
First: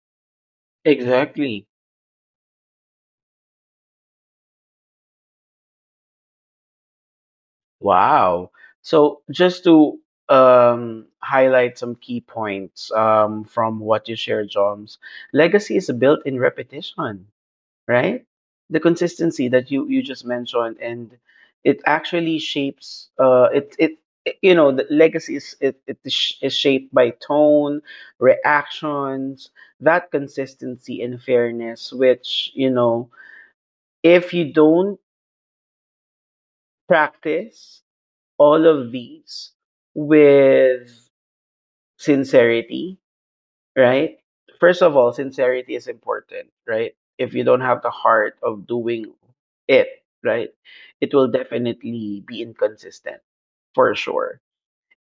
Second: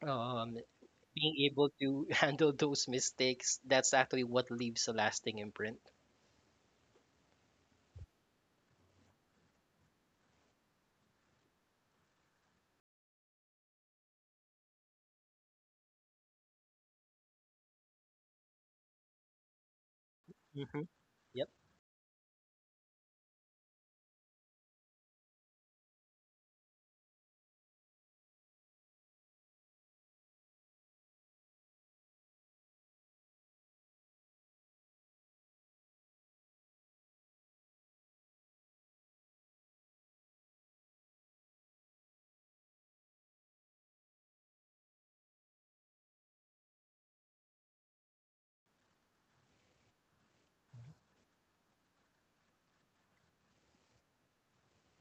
um, being
Exactly.
able to [LAUGHS] handle those mistakes, that's actually what leaves a lasting imprint.
Wow. So, just to, highlight some key points, from what you shared, Joms, legacy is built in repetition. Right? The consistency that you just mentioned,
Hmm.
and
Yep.
it actually shapes. You know, the legacy is, it is is shaped by tone, reactions, that consistency and fairness, which, you know, if you don't practice all of these with sincerity, right? First of all, sincerity is important, right? If you don't have the heart of doing it, right, it will definitely be inconsistent for sure,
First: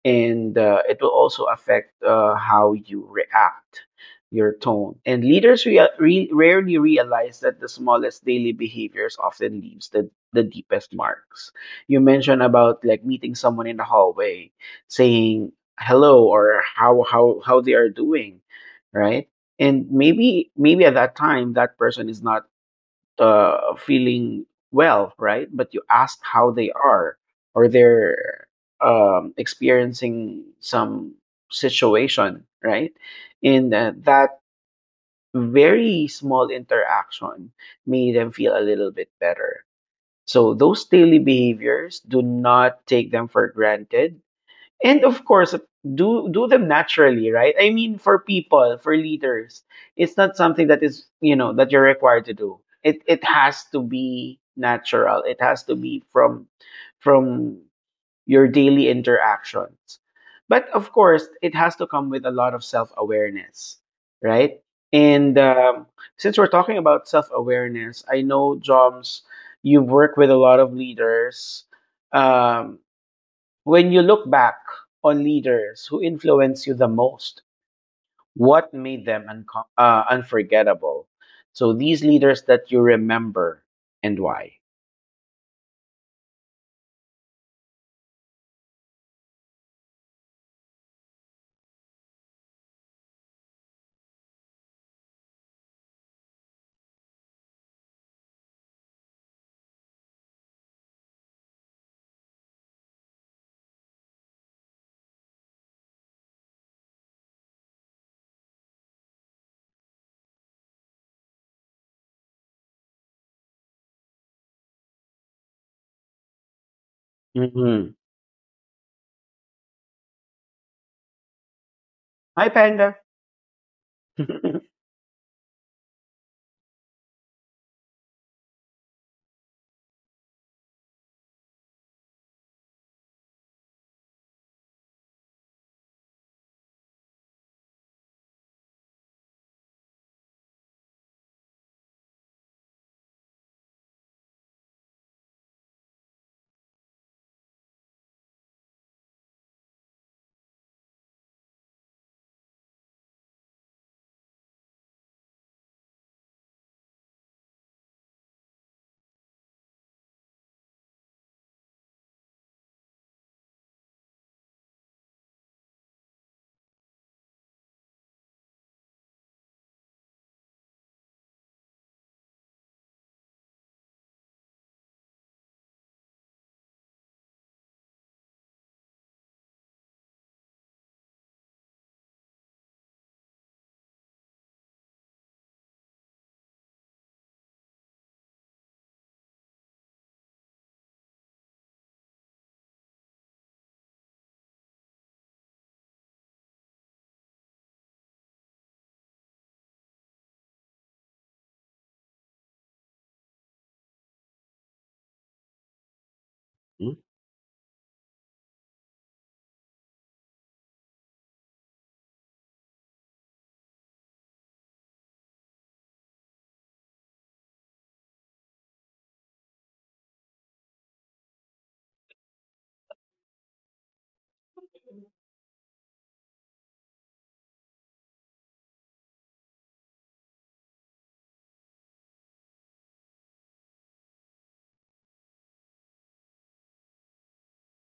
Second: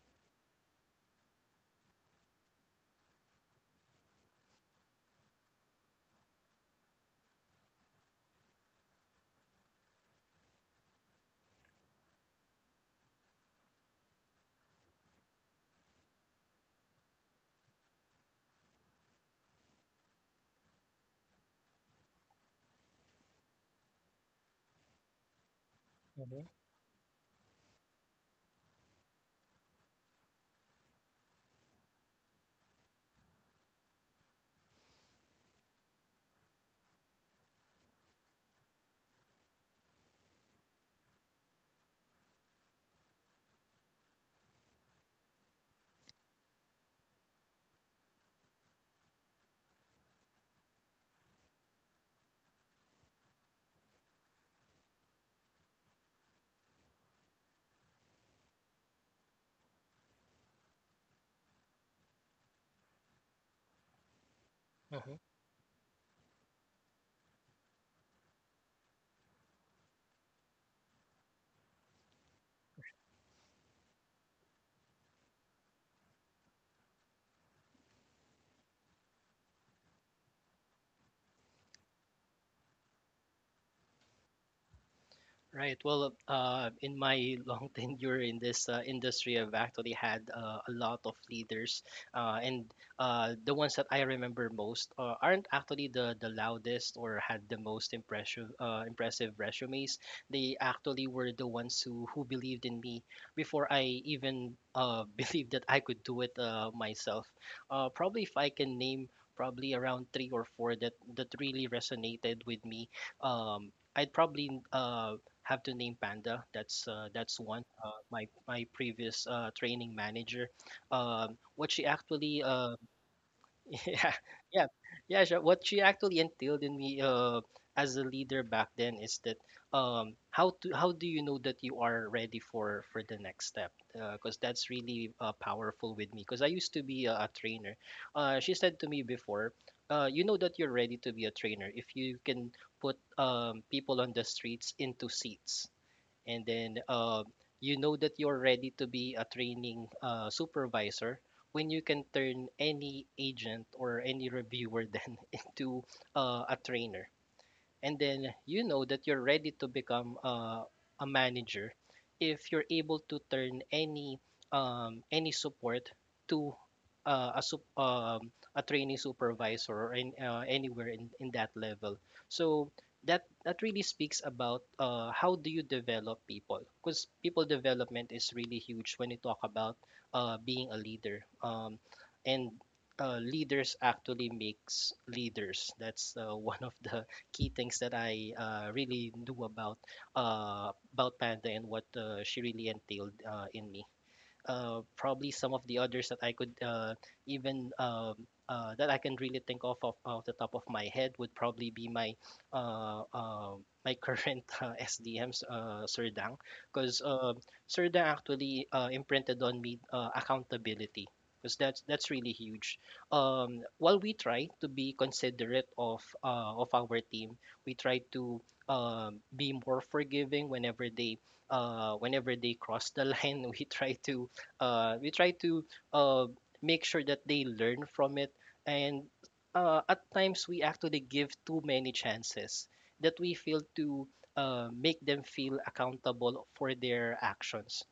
and, it will also affect, how you react, your tone. And leaders rarely realize that the smallest daily behaviors often leaves the deepest marks. You mentioned about like meeting someone in the hallway, saying hello, or how they are doing, right? And maybe at that time that person is not, feeling well, right? But you ask
Hmm.
how they are, or they're, experiencing some situation, right? And, that very small interaction made them feel a little bit better. So those daily behaviors, do not take them for granted, and of course, do them naturally, right? I mean, for people, for leaders, it's not something that is, you know, that you're required to do. It has to be natural. It has to be from your daily interactions. But of course, it has to come with a lot of self awareness, right? And, since we're talking about self awareness, I know, Joms, you work with a lot of leaders. Um, when you look back on leaders who influenced you the most, what made them unforgettable? So these leaders that you remember, and why.
Right. Well, in my long [LAUGHS] tenure in this industry, I've actually had a lot of leaders, and the ones that I remember most aren't actually the loudest or had the most impressive impressive resumes. They actually were the ones who believed in me before I even [LAUGHS] believed that I could do it myself. Probably if I can name probably around three or four that that really resonated with me. I'd probably have to name Panda. That's one.
Hmm.
My my previous training manager, what she actually
Hi, Panda.
[LAUGHS] yeah yeah yeah sure. What she actually instilled in me as a leader back then is that, how to how do you know that you are ready for the next step? Because that's really powerful with me. Because I used to be a trainer. She said to me before, you know that you're ready to be a trainer if you can put people on the streets into seats, and then you know that you're ready to be a training supervisor when you can turn any agent or any reviewer then [LAUGHS] into a trainer, and then you know that you're ready to become a manager if you're able to turn any support to a training supervisor, or in, anywhere in that level. So that that really speaks about how do you develop people, because people development is really huge when you talk about being a leader, and leaders actually makes leaders. That's [LAUGHS] one of the key things that I really knew about Panda and what she really entailed in me. Probably some of the others that I could even that I can really think of off the top of my head would probably be my uh, uh, my current [LAUGHS] SDMs, Sir Dang, because
[LAUGHS]
Sir Dang actually imprinted on me accountability. Because that's really huge. While we try to be considerate of our team, we try to be more forgiving whenever they cross the line. [LAUGHS] We try to uh, make sure that they learn from it, and at times we actually give too many chances that we fail to make them feel accountable for their actions.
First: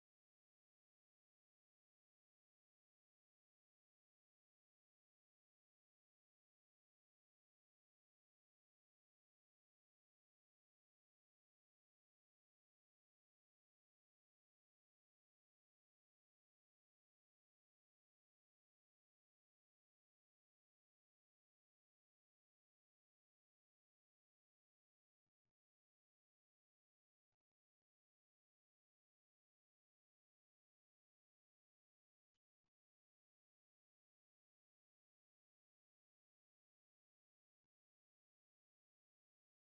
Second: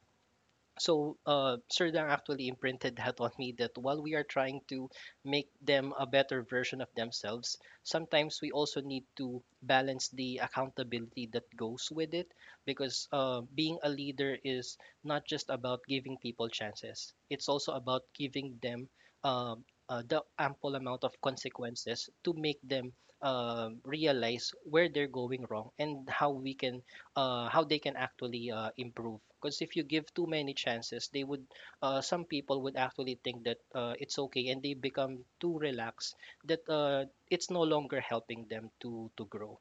So Serdang actually imprinted that on me, that while we are trying to make them a better version of themselves, sometimes we also need to balance the accountability that goes with it, because being a leader is not just about giving people chances, it's also about giving them um the ample amount of consequences to make them realize where they're going wrong and how we can how they can actually improve. Because if you give too many chances, they would some people would actually think that it's okay, and they become too relaxed that it's no longer helping them to grow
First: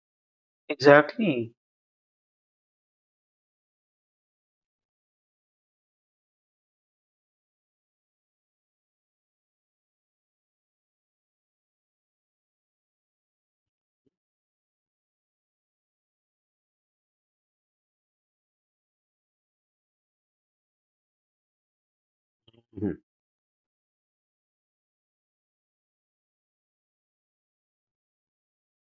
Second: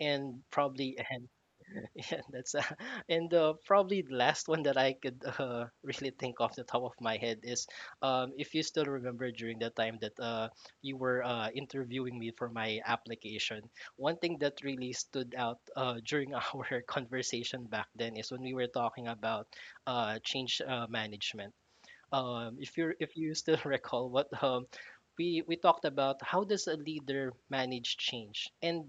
and probably [LAUGHS]
Exactly.
[LAUGHS] Yeah. that's [LAUGHS] and Probably the last one that I could [LAUGHS] really think off the top of my head is, if you still remember during that time that you were interviewing me for my application, one thing that really stood out during [LAUGHS] our conversation back then is when we were talking about change management. If you
Mhm.
if you still [LAUGHS] recall what we talked about, how does a leader manage change? And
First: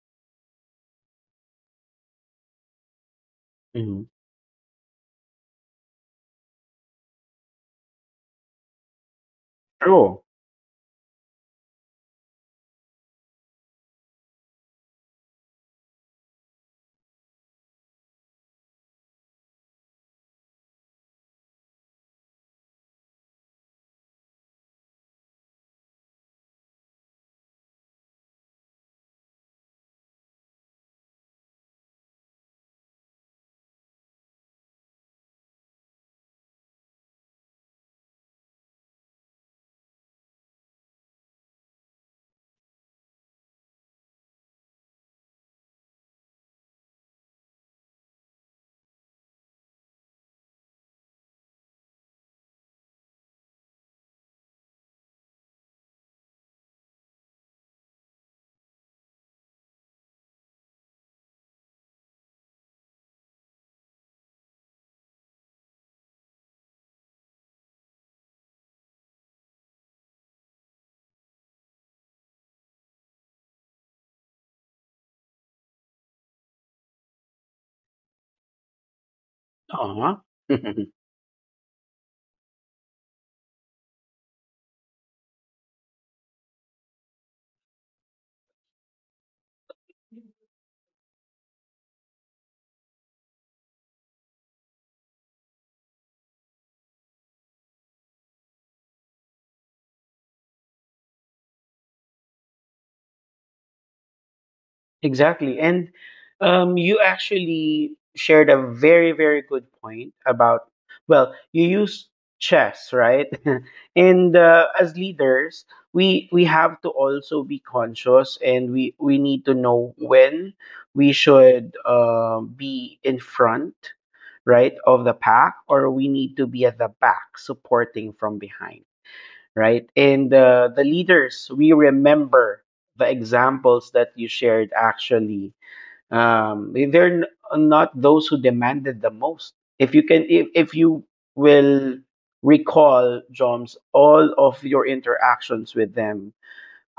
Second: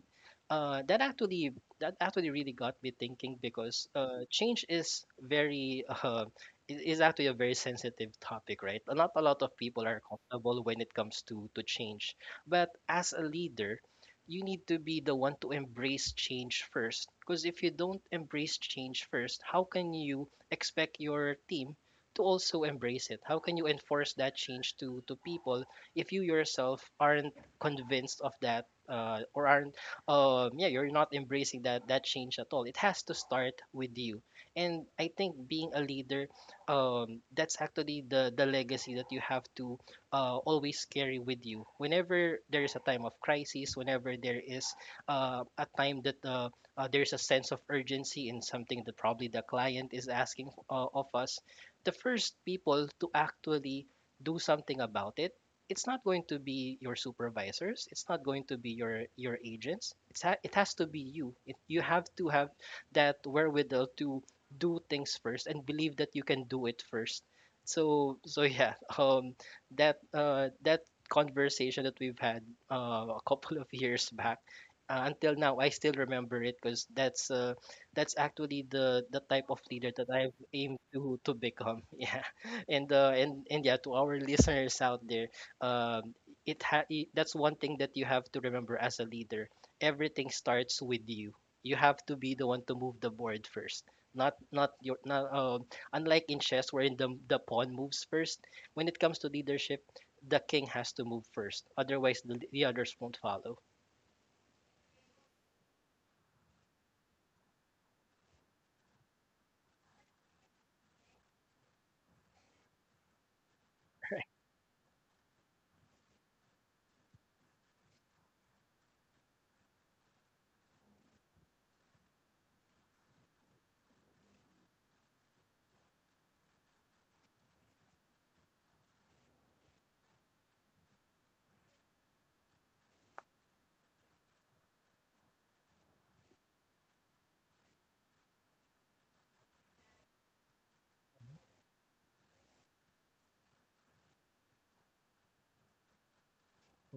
that actually, that actually really got me thinking, because
Mhm.
change is very [LAUGHS] is actually a very sensitive topic, right? Not a lot of people are
True.
comfortable when it comes to change, but as a leader you need to be the one to embrace change first, because if you don't embrace change first, how can you expect your team to also embrace it? How can you enforce that change to people if you yourself aren't convinced of that, or aren't, yeah, you're not embracing that change at all? It has to start with you, and I think being a leader, that's actually the legacy that you have to always carry with you. Whenever there is a time of crisis, whenever there is a time that there's a sense of urgency in something that probably the client is asking of us, the first people to actually do something about it, it's not going to be your supervisors, it's not going to be your agents, it has to be you. You have to have that wherewithal to do things first and believe that you can do it first. So [LAUGHS] yeah, that conversation that we've had a couple of years back, until now I still remember it, because that's actually the type of leader that
Uh-huh.
I aim
[LAUGHS]
to become. [LAUGHS] Yeah. And yeah, to our listeners out there, um that's one thing that you have to remember as a leader: everything starts with you. You have to be the one to move the board first, not, not your, not unlike in chess, wherein the pawn moves first. When it comes to leadership, the king has to move first, otherwise the others won't follow.
Exactly. And, you actually shared a very, very good point about, well, you use chess, right? [LAUGHS]
[LAUGHS] Right.
And, as leaders, we have to also be conscious, and we need to know when we should, be in front, right, of the pack, or we need to be at the back supporting from behind, right? And, the leaders we remember, the examples that you shared, actually, they're not those who demanded the most. If you can, if you will recall, Joms, all of your interactions with them,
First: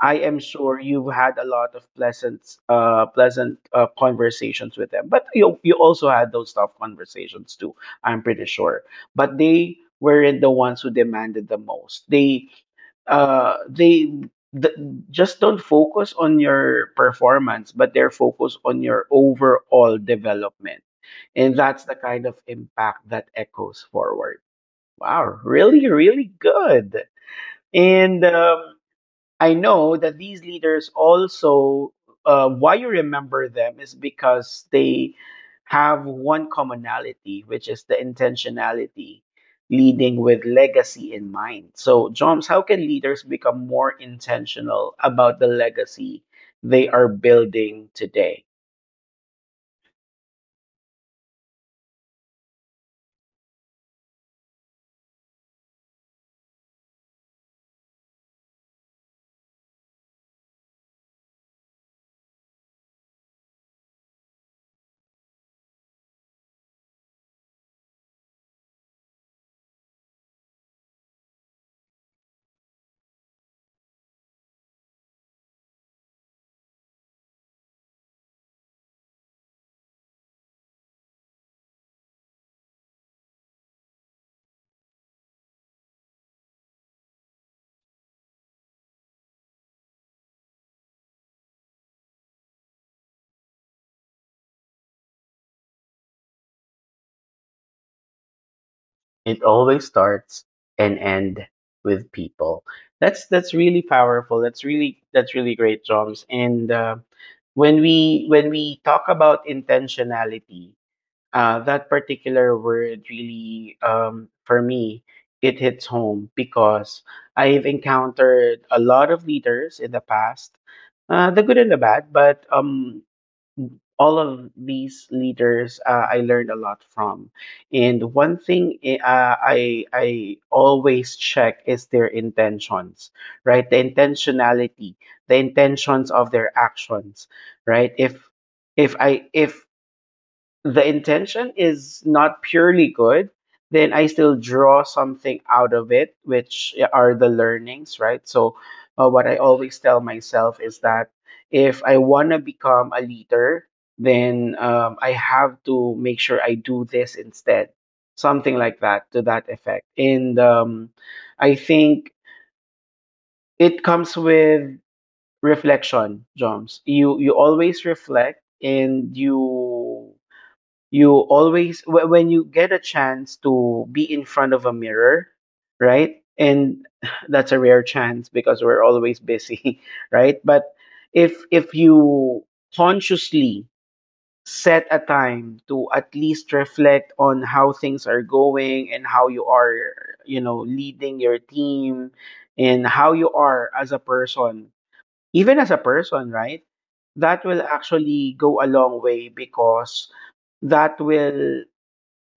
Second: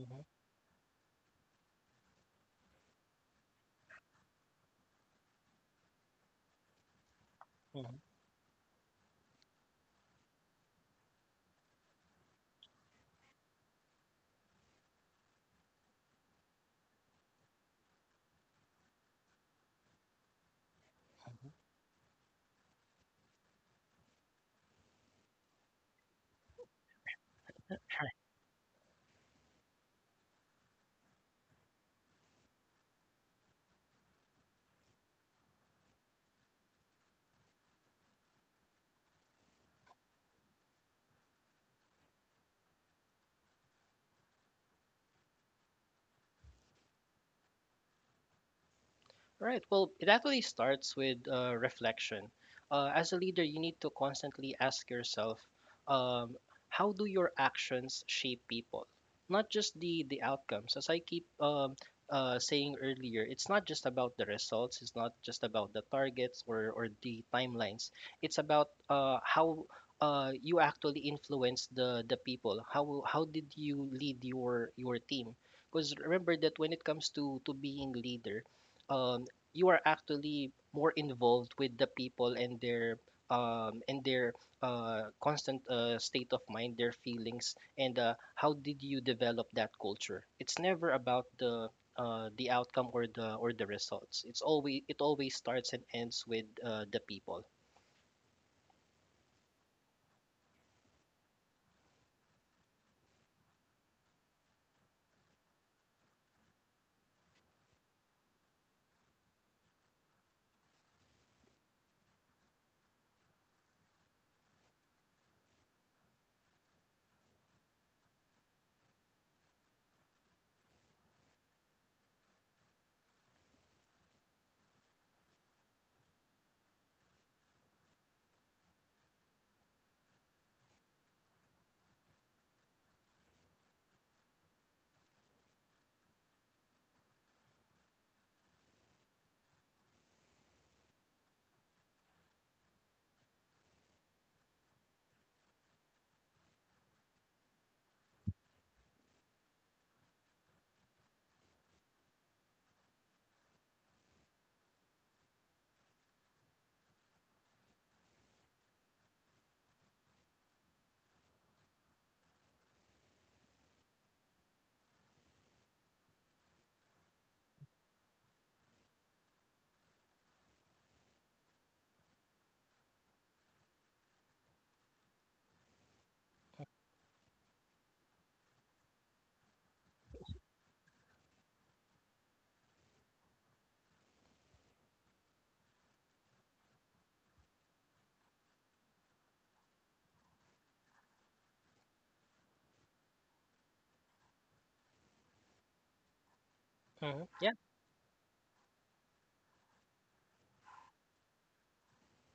I am sure you've had a lot of pleasant, pleasant, conversations with them. But you also had those tough conversations too.
mhm.
I'm pretty sure. But they weren't the ones who demanded the most. They, uh, they th- just don't focus on your performance, but they're focused on your overall development. And that's the kind of impact that echoes forward. Wow, really, really good. And, I know that these leaders also, why you remember them is because they have one commonality, which is the intentionality, leading with legacy in mind. So, Joms, how can leaders become more intentional about the legacy they are building today?
Right. Well, it actually starts with reflection. As a leader, you need to constantly ask yourself, um, how do your actions shape people? Not just the outcomes. As I keep saying earlier, it's not just about the results. It's not just about the targets or the timelines. It's about how you actually influence the people. How did you lead your team? Because remember that when it comes to being leader, um, you are actually more involved with the people and their um and their constant state of mind, their feelings, and how did you develop that culture. It's never about the outcome or the results. It always starts and ends with the people.
It always starts and end with people. That's really powerful. That's really great, Joms. And, when we talk about intentionality, that particular word really, for me, it hits home because I've encountered a lot of leaders in the past, the good and the bad, but, all of these leaders, I learned a lot from. And one thing, I always check is their intentions, right? The intentionality, the intentions of their actions, right? If the intention is not purely good, then I still draw something out of it, which yeah, are the learnings, right? So, what I always tell myself is that if I want to become a leader, then I have to make sure I do this instead, something like that, to that effect. And I think it comes with reflection, Joms. You always reflect and you when you get a chance to be in front of a mirror, right? And [LAUGHS] [SIGHS] that's a rare chance because we're always busy. [LAUGHS] Right, but if you consciously set a time to at least reflect on how things are going and how you are, you know, leading your team, and how you are as a person, even as a person, right?
Hmm.
That
Yeah.
will actually go a long way because that will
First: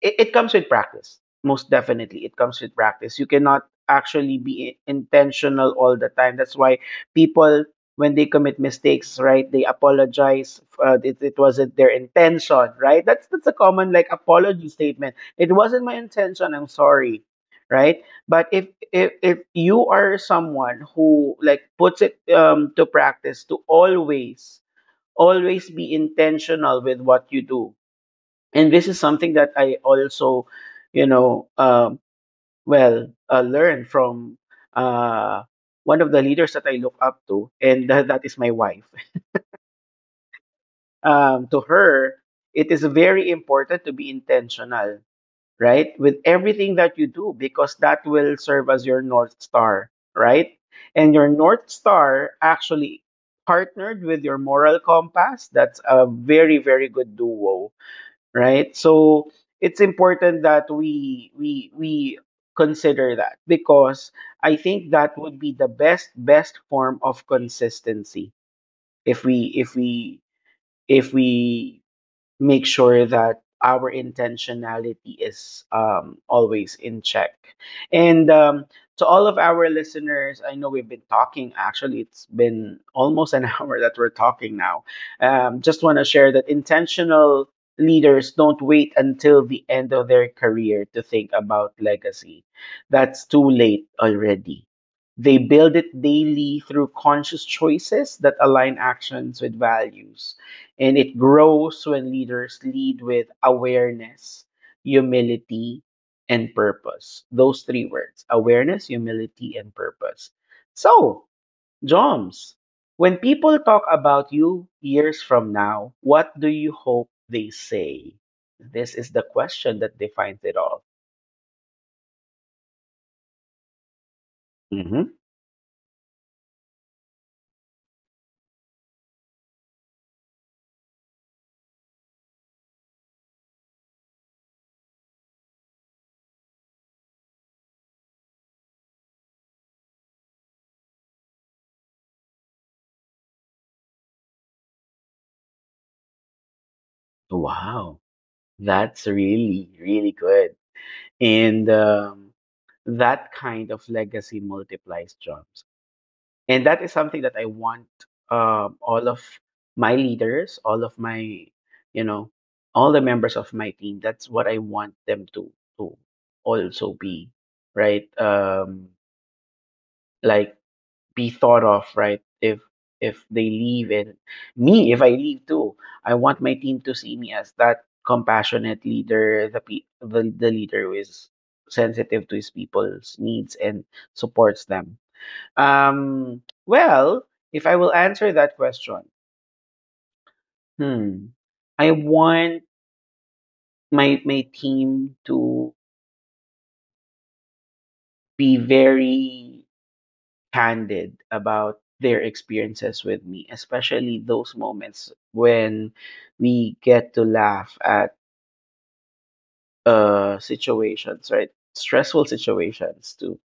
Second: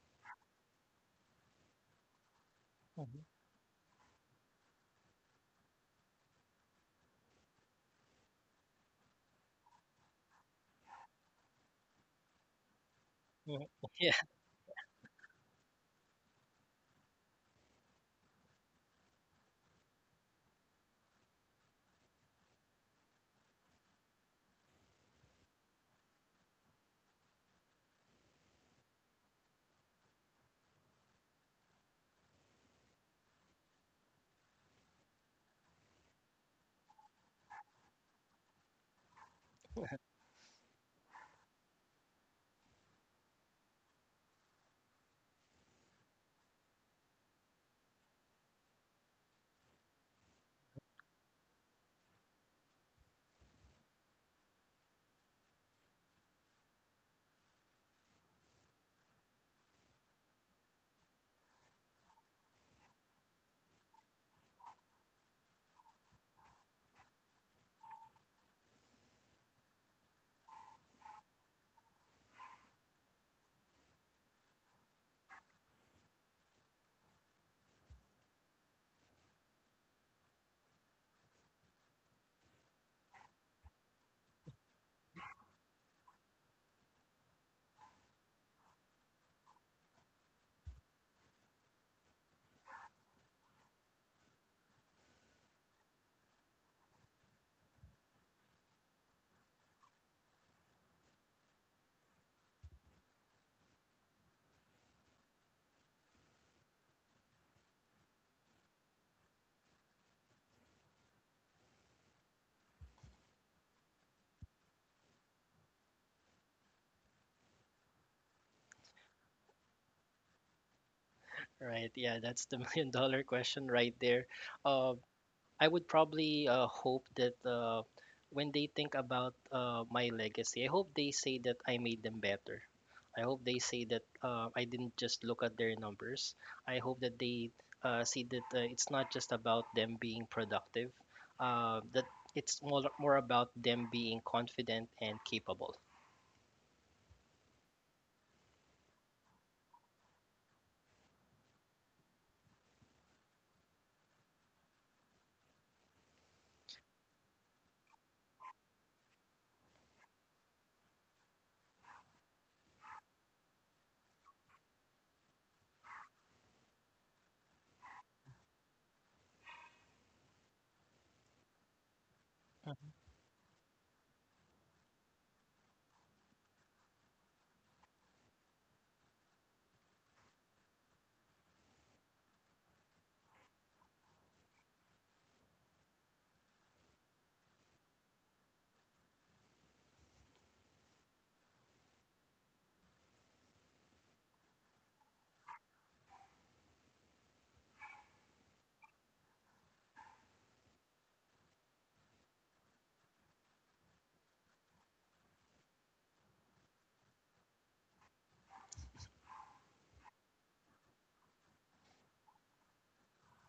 it, it comes with practice. Most definitely, it comes with practice. You
Hmm.
cannot actually be intentional all the time. That's why people, when they commit mistakes, right, they apologize. It, it wasn't their intention, right? That's a
Hmm.
common,
[LAUGHS]
like,
Yeah.
apology statement: it wasn't my intention, I'm sorry, right? But if you are someone who, like, puts it to practice to always always be intentional with what you do. And this is something that I also, you know, well, learned from, uh, one of the leaders that I look up to, and that is my wife. [LAUGHS] To her, it is very important to be intentional, right, with everything that you do, because that will serve as your north star, right? And your north star actually partnered with your moral compass. That's a very, very good duo, right? So it's important that we consider that because I think that would be the best form of consistency if we make sure that our intentionality is, always in check. And to all of our listeners, I know we've been talking, actually, it's been almost an [LAUGHS] hour that we're talking now. Just want to share that intentional leaders don't wait until the end of their career to think about legacy. That's too late already. They build it daily through conscious choices that align actions with values, and it grows when leaders lead with awareness, humility, and purpose. Those three words: awareness, humility, and purpose. So, Joms, when people talk about you years from now, what do you hope they say? This is the question that defines it all.
Right. Yeah, that's the million dollar question right there. um
Hmm.
I would probably hope that when they think about my legacy, I hope they say that I made them better. I hope they say that I didn't just look at their numbers. I hope that they see that it's not just about them being productive, that it's more, more about them being confident and capable.
Wow, that's really, really good. And that kind of legacy multiplies jobs. And that is something that I want, all of my leaders, all of my, you know, all the members of my team. That's what I want them to to also be, right? Like, be thought of, right? If they leave, and me, if I leave too, I want my team to see me as that compassionate leader, the the leader who is sensitive to his people's needs and supports them. Well, if I will answer that question, hmm, I want my team to be very candid about their experiences with me, especially those moments when we get to laugh at situations, right? Stressful situations too,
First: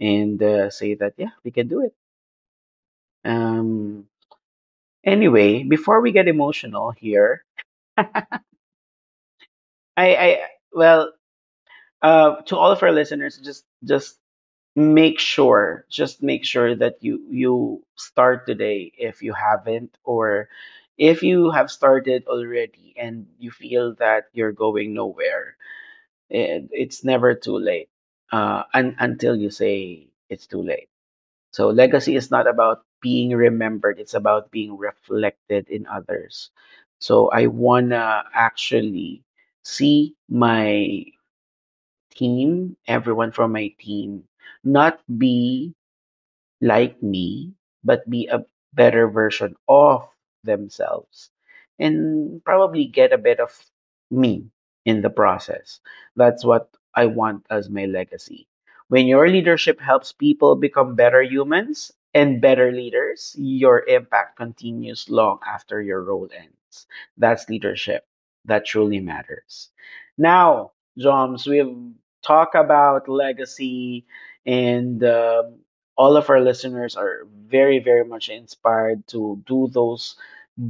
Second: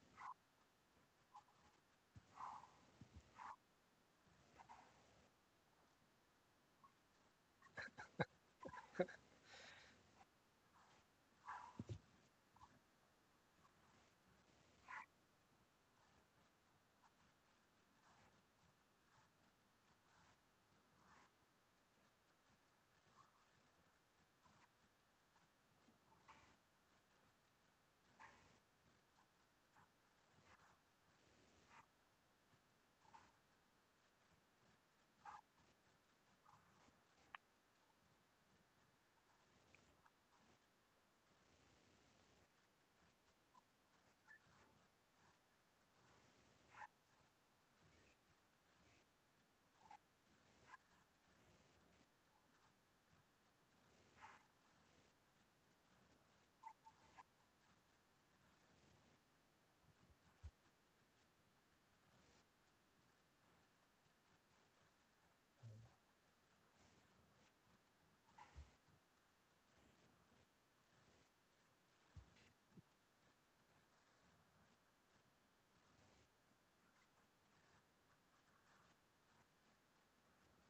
and say that yeah, we can do it. Um. Anyway, before we get emotional here, I well to all of our listeners, just make sure, just make sure that you start today if you haven't, or if you have started already and you feel that you're going nowhere. It, it's never too late until you say it's too late. So legacy is not about being remembered; it's about being reflected in others. So I wanna actually see my team, everyone from my team, not be like me, but be a better version of themselves and probably get a bit of me in the process. That's what I want as my legacy. When your leadership helps people become better humans and better leaders, your impact continues long after your role ends. That's leadership that truly matters. Now, Joms, we've talked about legacy and all of our listeners are very, very much inspired to do those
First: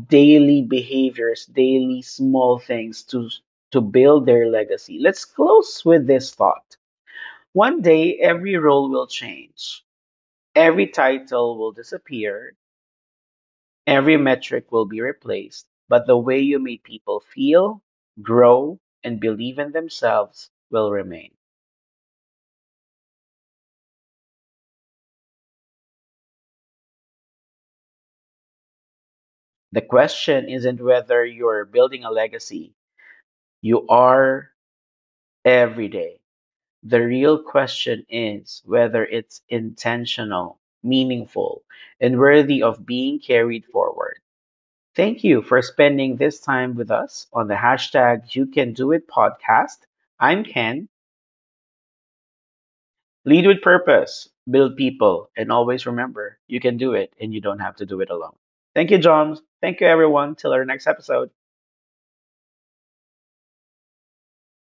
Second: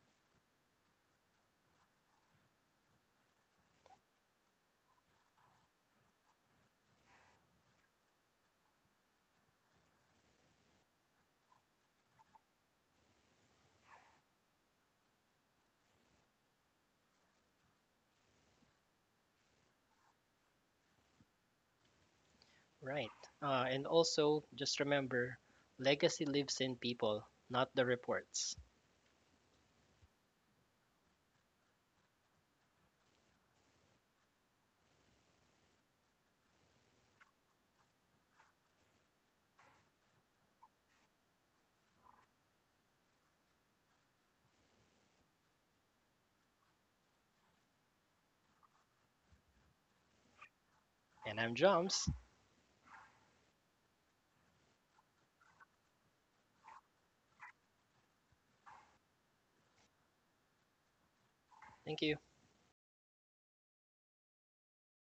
daily behaviors, daily small things to build their legacy. Let's close with this thought. One day every role will change. Every title will disappear. Every metric will be replaced, but the way you made people feel, grow, and believe in themselves will remain.
Right. And also, just remember, legacy lives in people, not the reports.
The question isn't whether you're building a legacy, you are, every day. The real question is whether it's intentional, meaningful, and worthy of being carried forward. Thank you for spending this time with us on the hashtag You Can Do It podcast. I'm Ken.
And I'm Joms.
Lead with purpose, build people, and always remember you can do it and you don't have to do it alone. Thank you, John. Thank you, everyone. Till our next episode.
Thank you.